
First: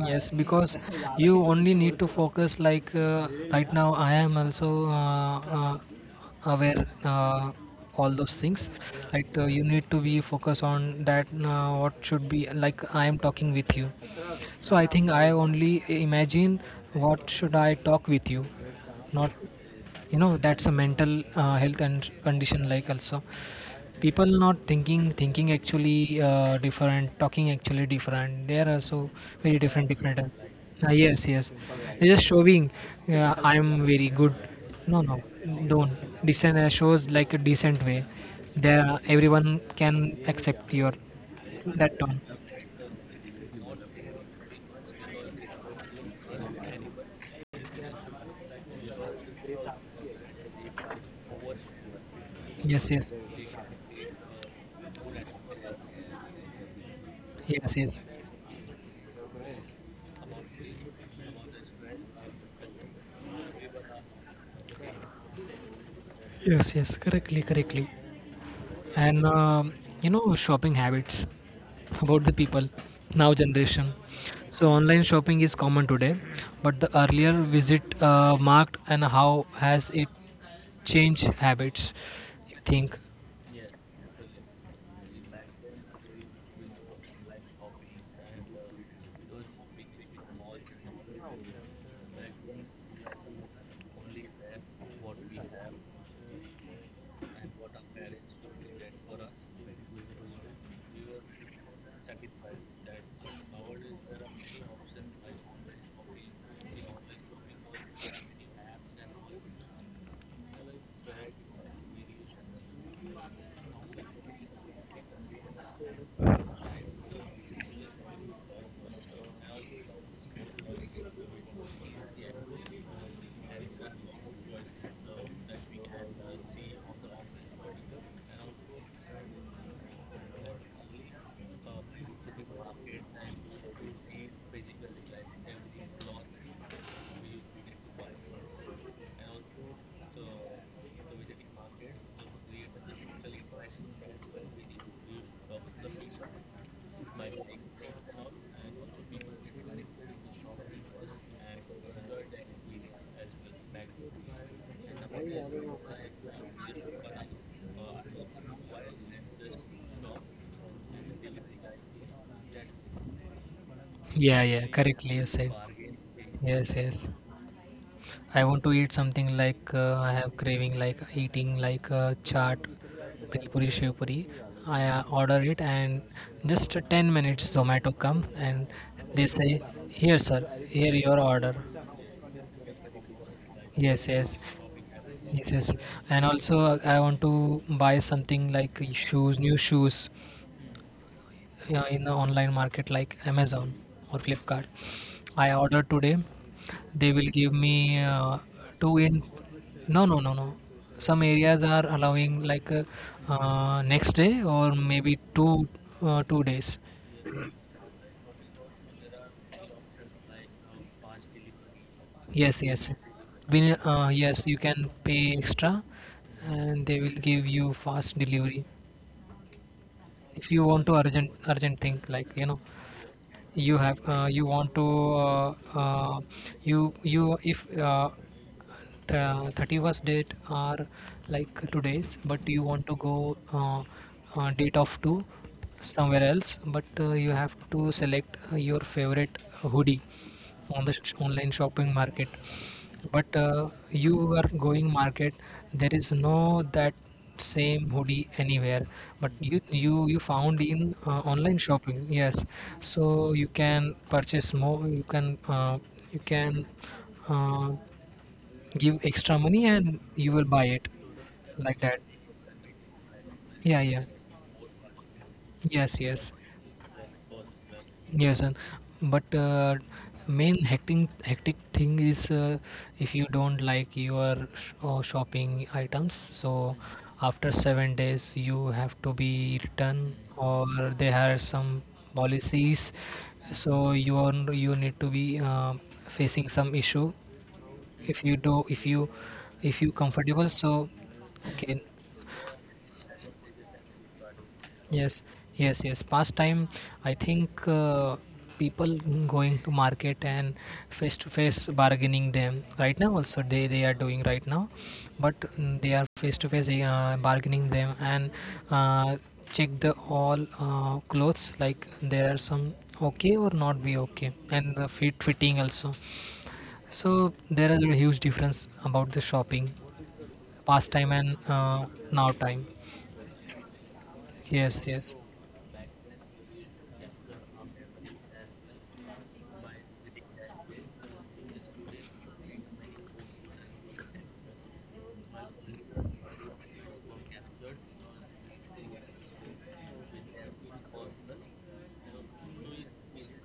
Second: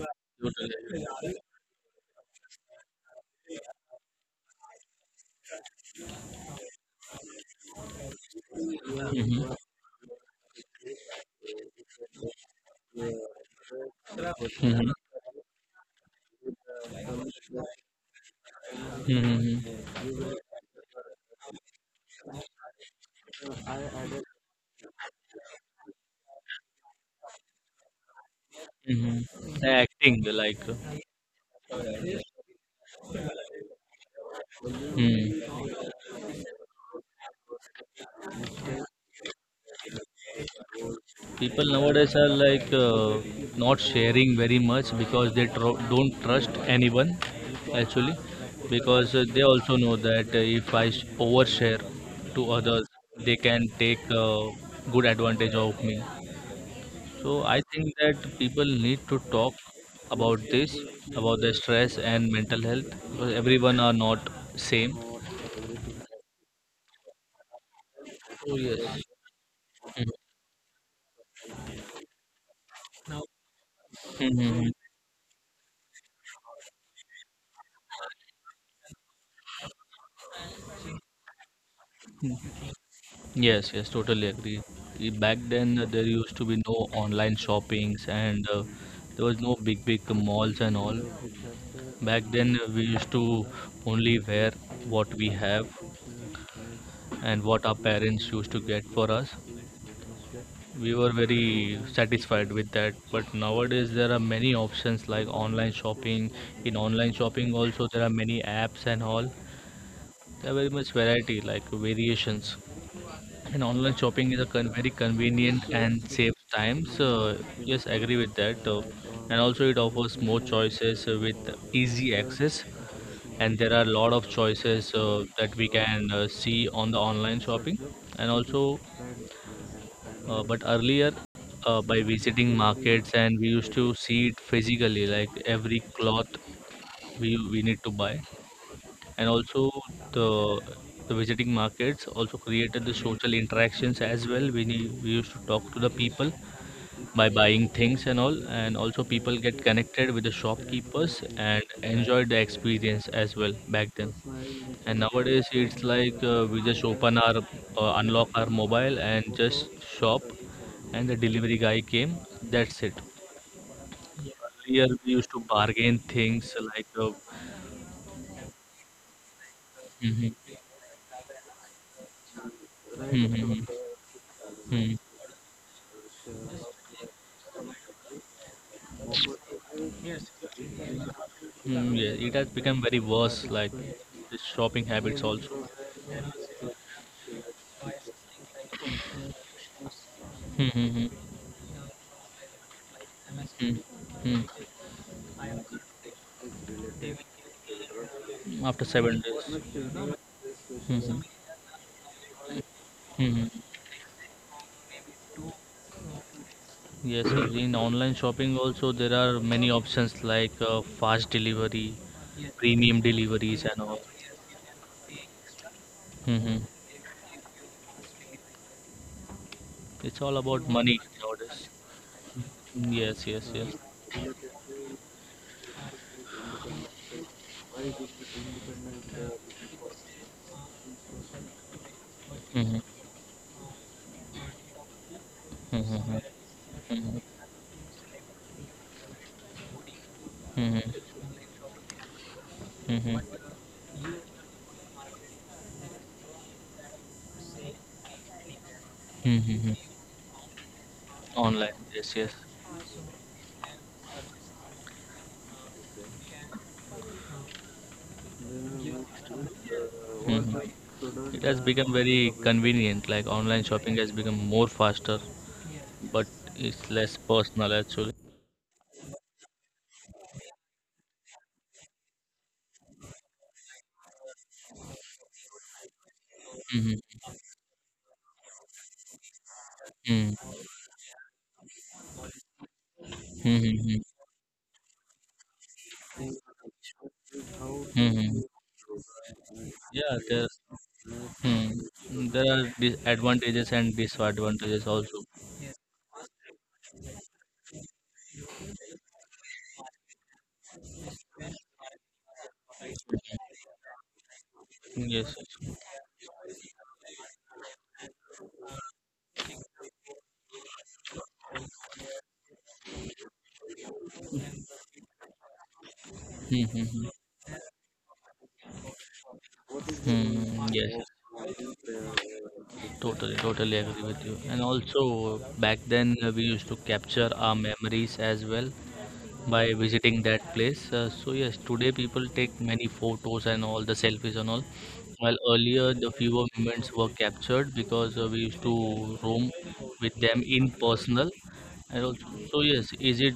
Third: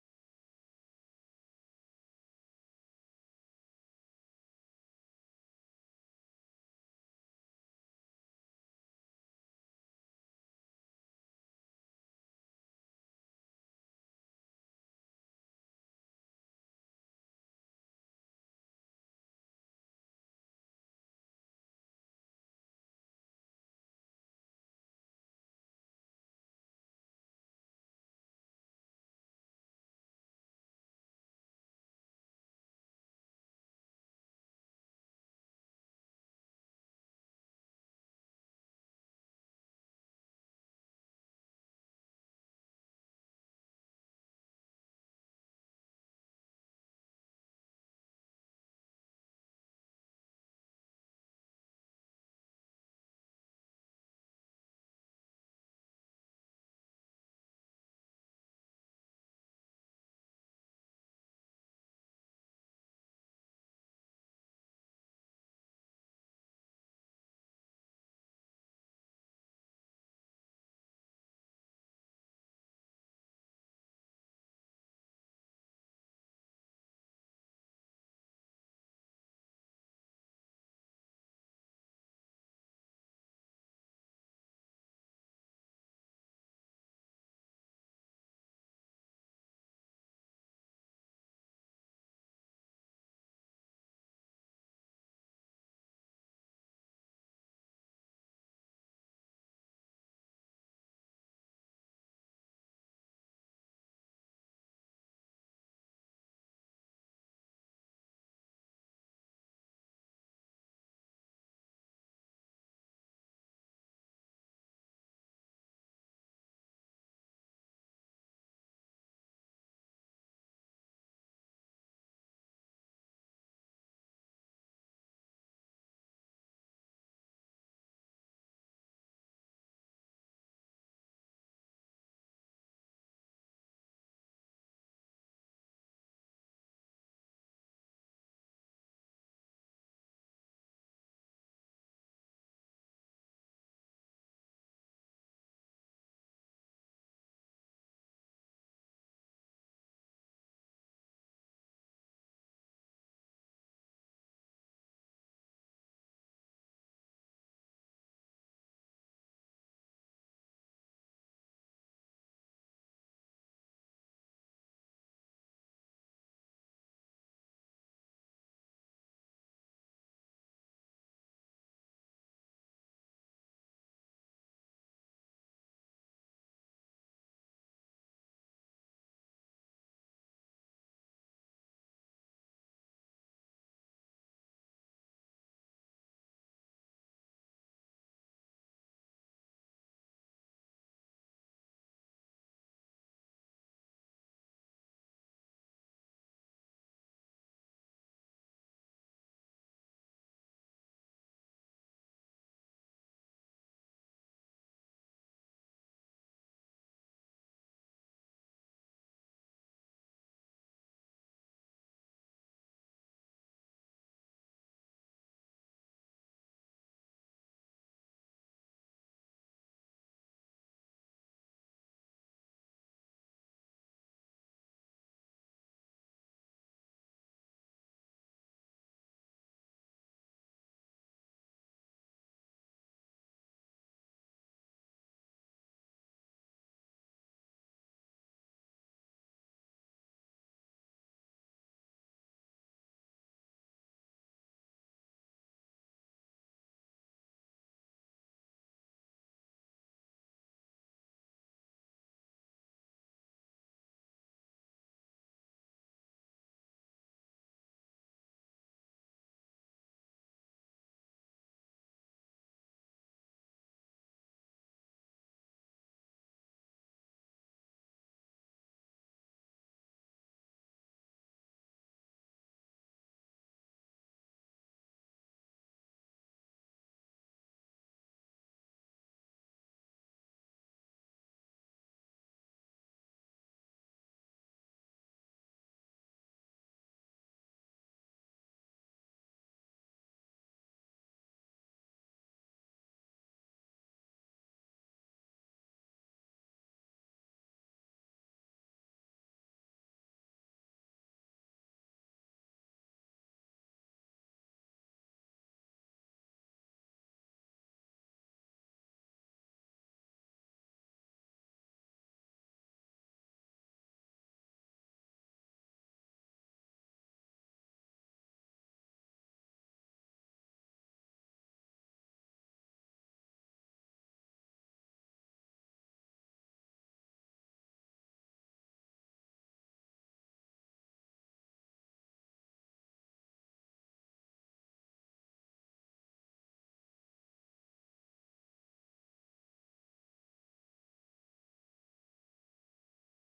Speaker 2: Yes, because
Speaker 1: Totally.
Speaker 2: you only need to focus. Like right now, I am also aware all those things. Right,
Speaker 1: Mm-hmm.
Speaker 2: you need to be focus on that. What should be, like I am talking with you, so I think I only imagine what should I talk with you, not,
Speaker 1: Mm-hmm.
Speaker 2: you know, that's a mental health and condition, like, also people not thinking actually, different, talking actually different, they are also very
Speaker 1: Mm-hmm.
Speaker 2: different,
Speaker 1: Acting like.
Speaker 2: yes, yes, they're just showing, I'm very good, no, no,
Speaker 1: Hmm.
Speaker 2: don't decent, shows like a decent way, there everyone can accept your
Speaker 1: People
Speaker 2: that
Speaker 1: nowadays
Speaker 2: tone.
Speaker 1: are like not sharing very much because they don't trust anyone actually because they also know that if I overshare to
Speaker 2: Yes,
Speaker 1: others,
Speaker 2: yes,
Speaker 1: they can take good advantage of me. So I
Speaker 2: yes, yes.
Speaker 1: think that people need to talk about this, about the stress and mental health because everyone are not same.
Speaker 2: Yes, yes, correctly, correctly.
Speaker 1: So yes.
Speaker 2: And, you
Speaker 1: Mhm.
Speaker 2: know, shopping habits about the people now generation. So
Speaker 1: Mhm.
Speaker 2: online shopping is common today, but the earlier visit marked, and how has it changed habits? You think?
Speaker 1: Yes, yes, totally agree. I- Back then, there used to be no online shoppings and there was no big, big malls and all. Back then, we used to only wear what we have and what our parents used to get for us. We were very satisfied with that. But nowadays, there are many options like online shopping. In online shopping, also, there are many apps and all. There are very much variety, like variations. And online shopping is a very convenient and saves time. So yes, I agree with that. And also, it offers more choices with easy access. And there are a lot of choices that we can see on the online shopping. And also, but earlier, by visiting markets, and we used to see it physically, like every cloth we need to buy and also the the visiting markets also created the social interactions as well we, we used to talk to the people by buying things and all and also people get connected with the shopkeepers and enjoy the experience as well back then and nowadays it's like we just open our unlock our mobile and just shop and the delivery guy came, that's it.
Speaker 2: Yeah, yeah,
Speaker 1: Earlier we
Speaker 2: correctly you
Speaker 1: used to
Speaker 2: said.
Speaker 1: bargain things
Speaker 2: Yes,
Speaker 1: like
Speaker 2: yes. I want to eat something, like I have
Speaker 1: hmm.
Speaker 2: craving like eating like, chaat, bhel
Speaker 1: Hmm.
Speaker 2: puri, shiv puri. I
Speaker 1: Hmm.
Speaker 2: order it, and just 10 minutes Zomato come and they say, here sir, here your order.
Speaker 1: Mm, yeah, it has become very worse, like
Speaker 2: Yes, yes,
Speaker 1: the shopping habits
Speaker 2: yes, yes.
Speaker 1: also.
Speaker 2: And also I want to buy something like shoes, new shoes.
Speaker 1: Hmm, hmm,
Speaker 2: Yeah, in the online market like
Speaker 1: hmm,
Speaker 2: Amazon
Speaker 1: hmm,
Speaker 2: or
Speaker 1: hmm.
Speaker 2: Flipkart. I ordered today. They will give me
Speaker 1: After
Speaker 2: two
Speaker 1: seven
Speaker 2: in.
Speaker 1: days.
Speaker 2: No, no, no, no.
Speaker 1: Hmm, hmm,
Speaker 2: Some areas are allowing, like
Speaker 1: hmm, hmm.
Speaker 2: next day or maybe two 2 days.
Speaker 1: Yes, yes, in online shopping also there are many options like fast delivery,
Speaker 2: Yes, yes.
Speaker 1: premium deliveries,
Speaker 2: We,
Speaker 1: and all.
Speaker 2: yes, you can pay extra,
Speaker 1: Hmm, hmm.
Speaker 2: and they will give you fast delivery.
Speaker 1: It's all
Speaker 2: If you
Speaker 1: about
Speaker 2: want to
Speaker 1: money
Speaker 2: urgent
Speaker 1: nowadays.
Speaker 2: urgent thing, like you know,
Speaker 1: Yes, yes, yes.
Speaker 2: you have you want to, you if 31st date are like today's, but you
Speaker 1: Mhm.
Speaker 2: want to go, date of to
Speaker 1: Mhm,
Speaker 2: somewhere
Speaker 1: mhm.
Speaker 2: else, but
Speaker 1: Mhm.
Speaker 2: you have to select your favorite hoodie on
Speaker 1: Mhm.
Speaker 2: the online shopping market,
Speaker 1: Mhm.
Speaker 2: but you are going market, there is no that same hoodie anywhere, but you
Speaker 1: Mhm.
Speaker 2: you you found in online
Speaker 1: Online.
Speaker 2: shopping,
Speaker 1: Yes. Yes.
Speaker 2: yes. So you can purchase more, you can uh, give extra money and you will buy
Speaker 1: Mhm.
Speaker 2: it
Speaker 1: It has
Speaker 2: like
Speaker 1: become
Speaker 2: that.
Speaker 1: very convenient. Like online
Speaker 2: Yeah,
Speaker 1: shopping
Speaker 2: yeah,
Speaker 1: has become more faster,
Speaker 2: yes,
Speaker 1: but
Speaker 2: yes,
Speaker 1: it's less personal actually.
Speaker 2: yes. And but uh, main hectic thing is, if you don't like your shopping items, so
Speaker 1: Mhm.
Speaker 2: after 7 days you have to be returned,
Speaker 1: Mhm.
Speaker 2: or there are some policies. So
Speaker 1: Mhm.
Speaker 2: you are, you need to be facing some issue. If you
Speaker 1: Mhm.
Speaker 2: do, if you, if you
Speaker 1: Yeah, there,
Speaker 2: comfortable, so
Speaker 1: hmm,
Speaker 2: okay.
Speaker 1: there are disadvantages and disadvantages
Speaker 2: Yes,
Speaker 1: also.
Speaker 2: yes, yes. Past time, I think people going to market and face to face bargaining them, right now also they are doing right now,
Speaker 1: Yes,
Speaker 2: but
Speaker 1: yes.
Speaker 2: mm, they are face to face bargaining them and uh, check the all clothes, like there are some okay or not be okay, and the fitting also.
Speaker 1: Hmm. Hmm, hmm.
Speaker 2: So there is a huge difference about the shopping
Speaker 1: Hmm.
Speaker 2: past time
Speaker 1: Yes.
Speaker 2: and now time.
Speaker 1: Totally, totally agree with you. And
Speaker 2: Yes, yes.
Speaker 1: also, back then we used to capture our memories as well by visiting that place. So yes, today people take many photos and all the selfies and all. While earlier the fewer moments were captured because we used to roam with them in personal. And also, so yes,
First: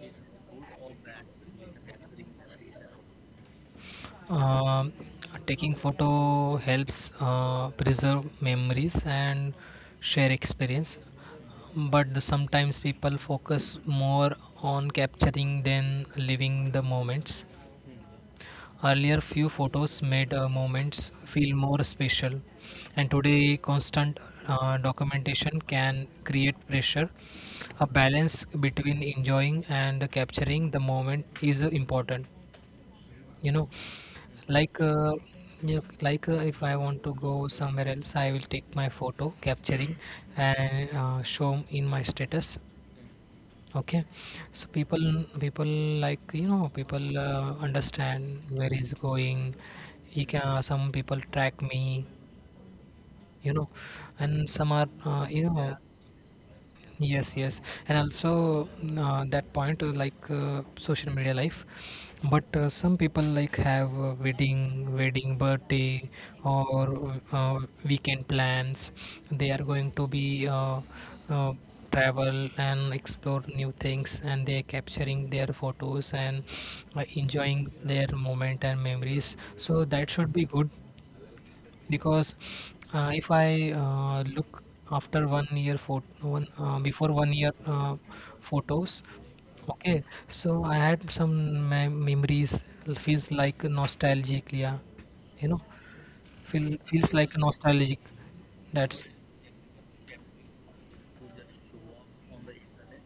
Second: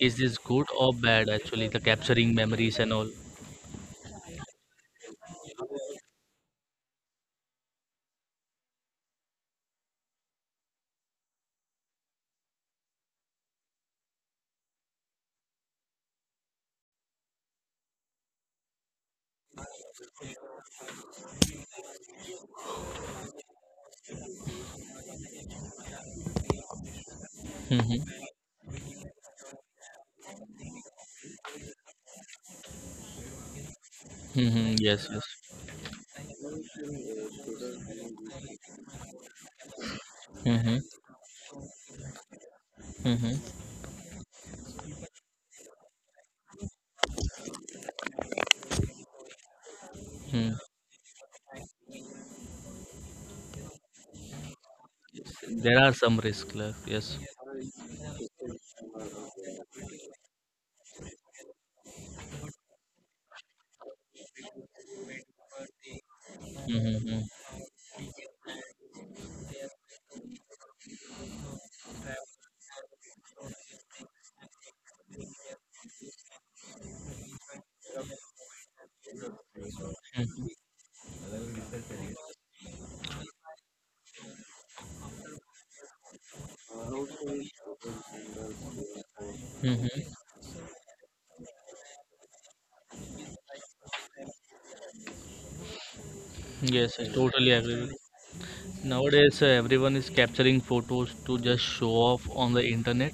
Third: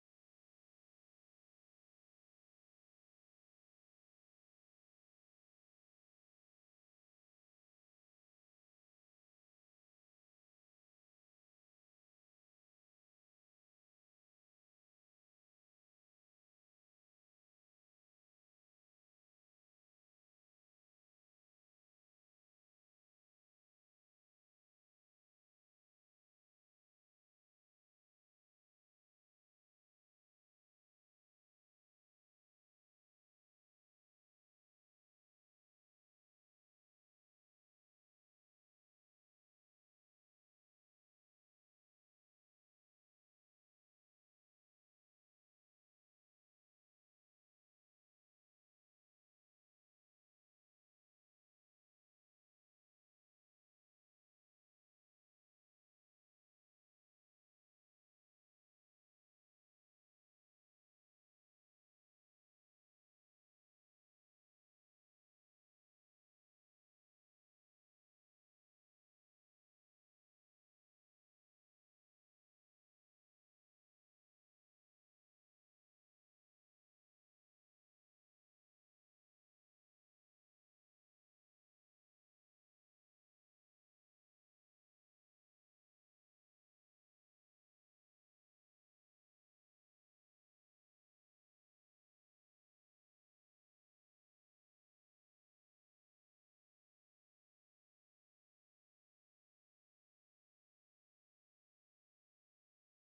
Speaker 1: is this good or bad actually? The capturing memories and all.
Speaker 2: Um, taking photo helps preserve memories and share experience, but sometimes people focus more on capturing than living the moments. Earlier, few photos made moments feel more special, and today, constant documentation can create pressure. A
Speaker 1: Mm-hmm.
Speaker 2: balance between enjoying and capturing the moment is important. You know,
Speaker 1: Mm-hmm.
Speaker 2: like
Speaker 1: Yes.
Speaker 2: uh,
Speaker 1: Yes.
Speaker 2: if like if I want to go somewhere else, I will take my photo capturing
Speaker 1: Mm-hmm.
Speaker 2: and show in my status.
Speaker 1: Mm-hmm.
Speaker 2: Okay, so people, like you know, people understand where is going, he can some people track me, you know, and some are, you
Speaker 1: There
Speaker 2: know.
Speaker 1: are some risks left. Yes.
Speaker 2: Yes, yes, and also, mm, that point, social media life, but some people like have, wedding, birthday, or
Speaker 1: Mm-hmm.
Speaker 2: weekend plans. They are going to be, uh, travel and explore new things, and they are capturing their photos and enjoying their moment and memories. So that should
Speaker 1: Mm-hmm.
Speaker 2: be good, because if I look after 1 year photo, one before 1 year photos,
Speaker 1: Mm-hmm.
Speaker 2: okay. So I had some memories. Feels like nostalgic, yeah. You know,
Speaker 1: Yes, I
Speaker 2: feels like
Speaker 1: totally agree with
Speaker 2: nostalgic.
Speaker 1: you.
Speaker 2: That's
Speaker 1: Nowadays, everyone is capturing photos to just show off on the internet.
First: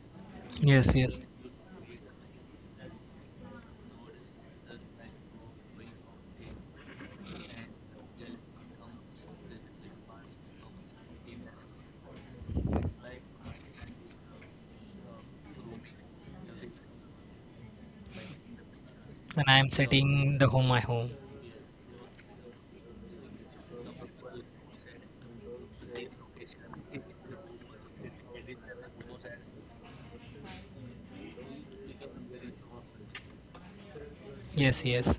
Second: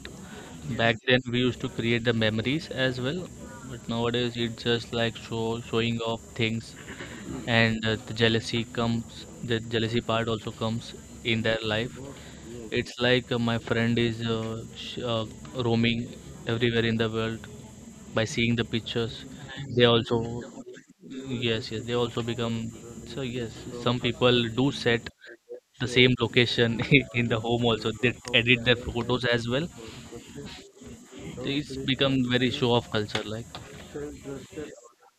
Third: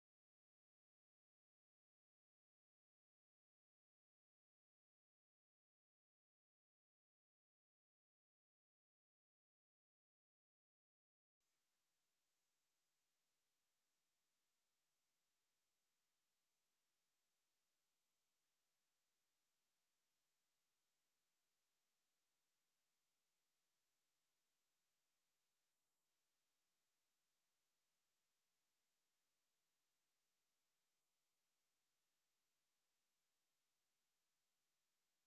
Speaker 2: yes,
Speaker 1: Back
Speaker 2: yes.
Speaker 1: then, we used to create the memories as well, but nowadays it's just like showing off things, and the jealousy comes. The jealousy part also comes in their life. It's like my friend is roaming everywhere in the world by seeing the pictures,
Speaker 2: And I am
Speaker 1: they also,
Speaker 2: setting the home my home.
Speaker 1: yes, yes, they also become, so yes, some people do set the same location in the home also, they edit their photos as well. It's become very show off culture like.
Speaker 2: Yes, yes.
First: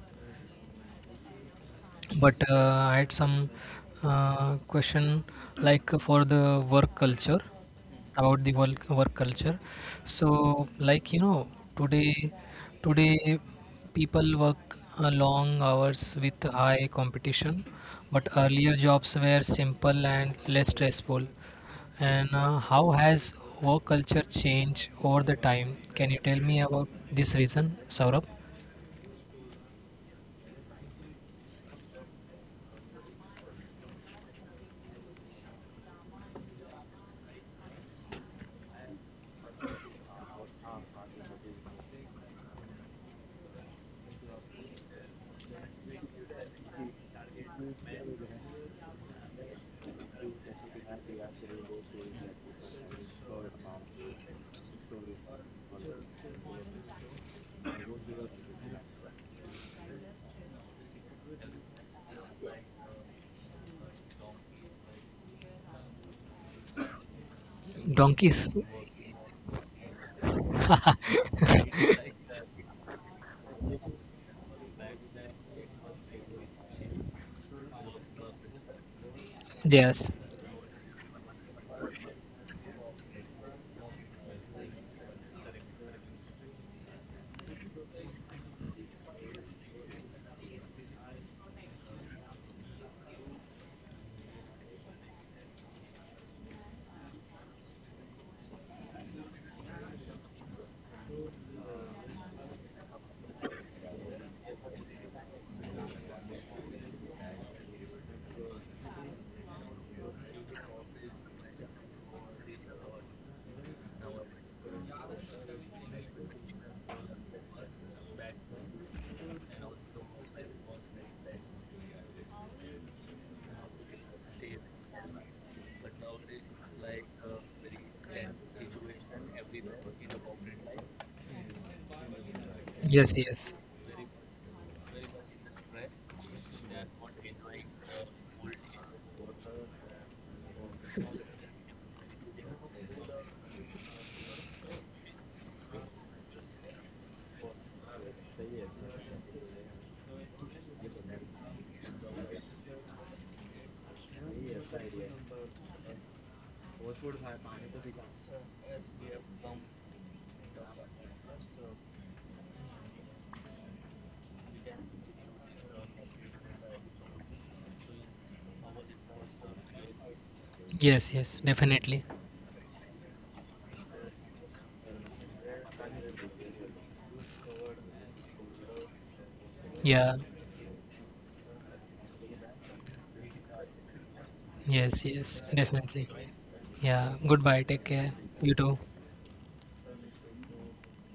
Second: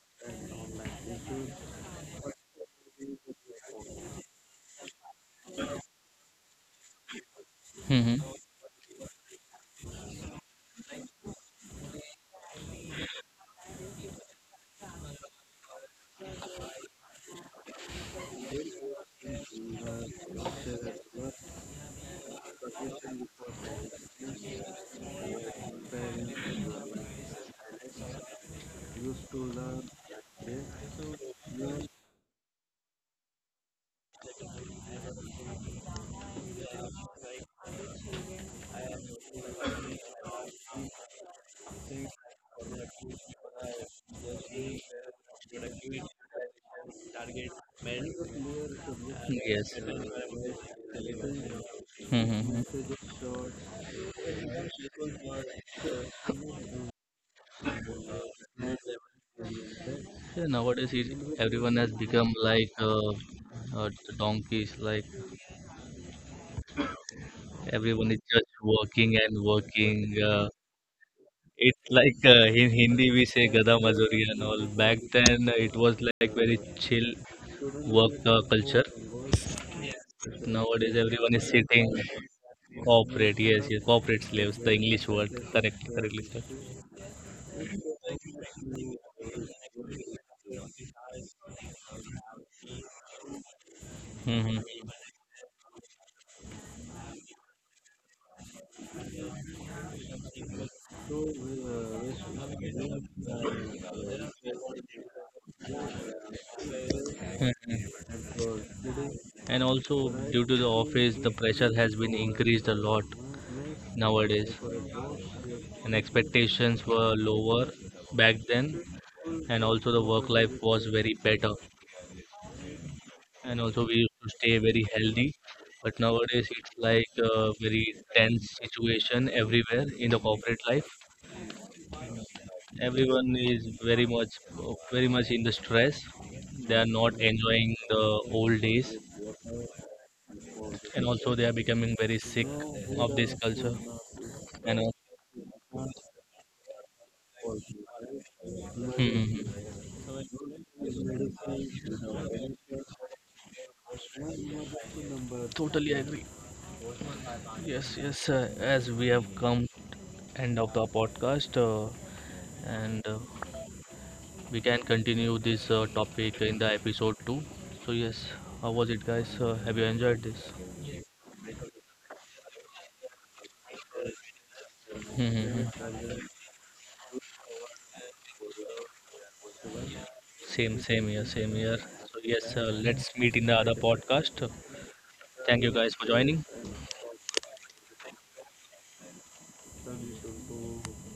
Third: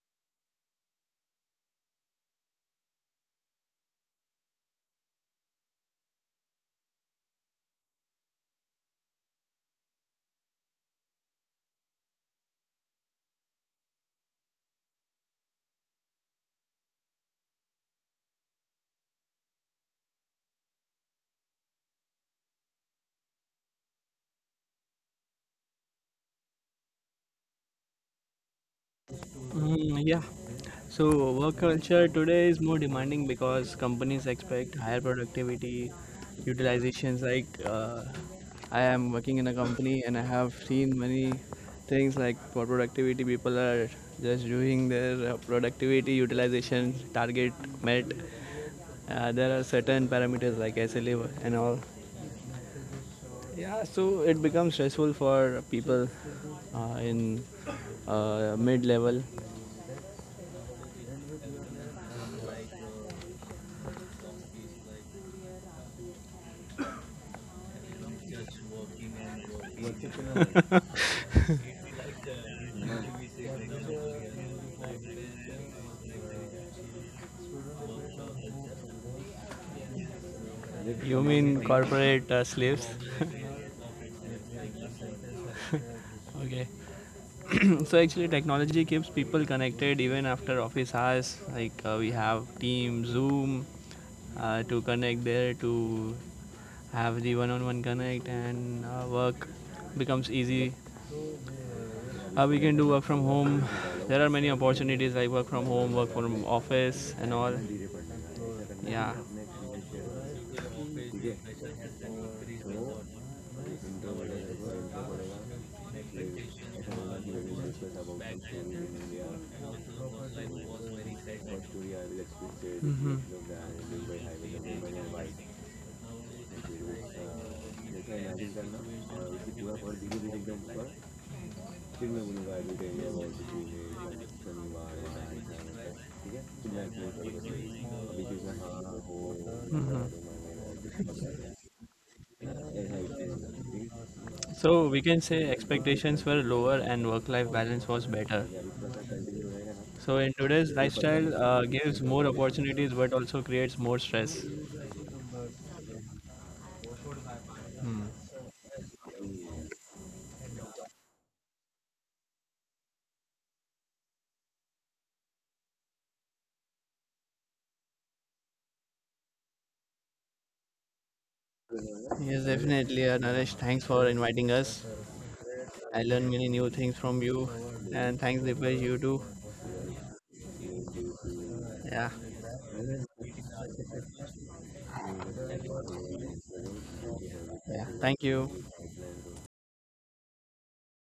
Speaker 2: But I had some question like for the work culture
Speaker 1: Hmm.
Speaker 2: about the work culture. So, like you know, today today people work long hours with high competition, but earlier jobs were simple and less stressful. And how has work culture changed over the time? Can you tell me about this reason, Saurabh?
Speaker 3: mm, yeah. So work culture today is more demanding because companies expect higher productivity, utilizations. I am working in a company and I have seen many things like, for productivity, people are just doing their productivity utilization target met. There are
Speaker 1: Yes.
Speaker 3: certain parameters like SLA and all.
Speaker 1: Hmm.
Speaker 3: Yeah, so it becomes stressful for people in mid level.
Speaker 1: Yeah, nowadays it, everyone has become like uh, donkeys like everyone is
Speaker 2: Donkeys.
Speaker 1: just working and working, uh, it's like in Hindi we say gada mazuri and all. Back then it was like very chill work culture.
Speaker 2: Yes.
Speaker 1: Nowadays
Speaker 3: You
Speaker 1: everyone is
Speaker 3: mean
Speaker 1: sitting
Speaker 3: corporate slaves?
Speaker 1: corporate. Yes, yes, corporate slaves. The English word correct, correctly sir.
Speaker 3: Okay. So actually, technology keeps people connected even after office hours. We have Teams, Zoom to
Speaker 1: Hmm.
Speaker 3: connect there to have the one-on-one connect, and work becomes easy. We can do work from home. There are many opportunities like work from home, work from office, and all. Yeah.
Speaker 1: And also due to the office, the pressure has been increased a lot nowadays, and expectations were lower back then, and also the work life was very better
Speaker 3: Mhm.
Speaker 1: and also we used to stay very healthy. But nowadays it's like a very tense situation everywhere in the corporate life.
Speaker 2: Yes,
Speaker 1: Everyone
Speaker 2: yes.
Speaker 1: is very much very much in the stress. They are not enjoying the old days,
Speaker 3: Mhm.
Speaker 1: and also they are becoming very sick of this culture. And
Speaker 3: So
Speaker 1: al-
Speaker 3: we can say expectations were lower and work-life balance was better.
Speaker 1: Mhm.
Speaker 3: So in today's lifestyle, gives more opportunities but also creates more stress.
Speaker 1: Totally agree. Yes, yes. As we have come end of the podcast, and we can continue this topic in the episode 2. So yes, how was it guys, have you enjoyed this?
Speaker 2: Yes, yes, definitely.
Speaker 3: Yes, definitely. Naresh, thanks for inviting us.
Speaker 1: Mhm.
Speaker 3: I learned many new things from you, and thanks, Dipesh, you too.
Speaker 2: Yeah.
Speaker 1: Same same here, same here.
Speaker 3: Yeah,
Speaker 1: So yes, let's meet in the other podcast.
Speaker 2: Yes, yes,
Speaker 1: Thank you guys for
Speaker 2: definitely.
Speaker 1: joining.
Speaker 2: Yeah. Goodbye.
Speaker 3: yeah.
Speaker 2: Take care.
Speaker 3: Thank
Speaker 2: You
Speaker 3: you.
Speaker 2: too.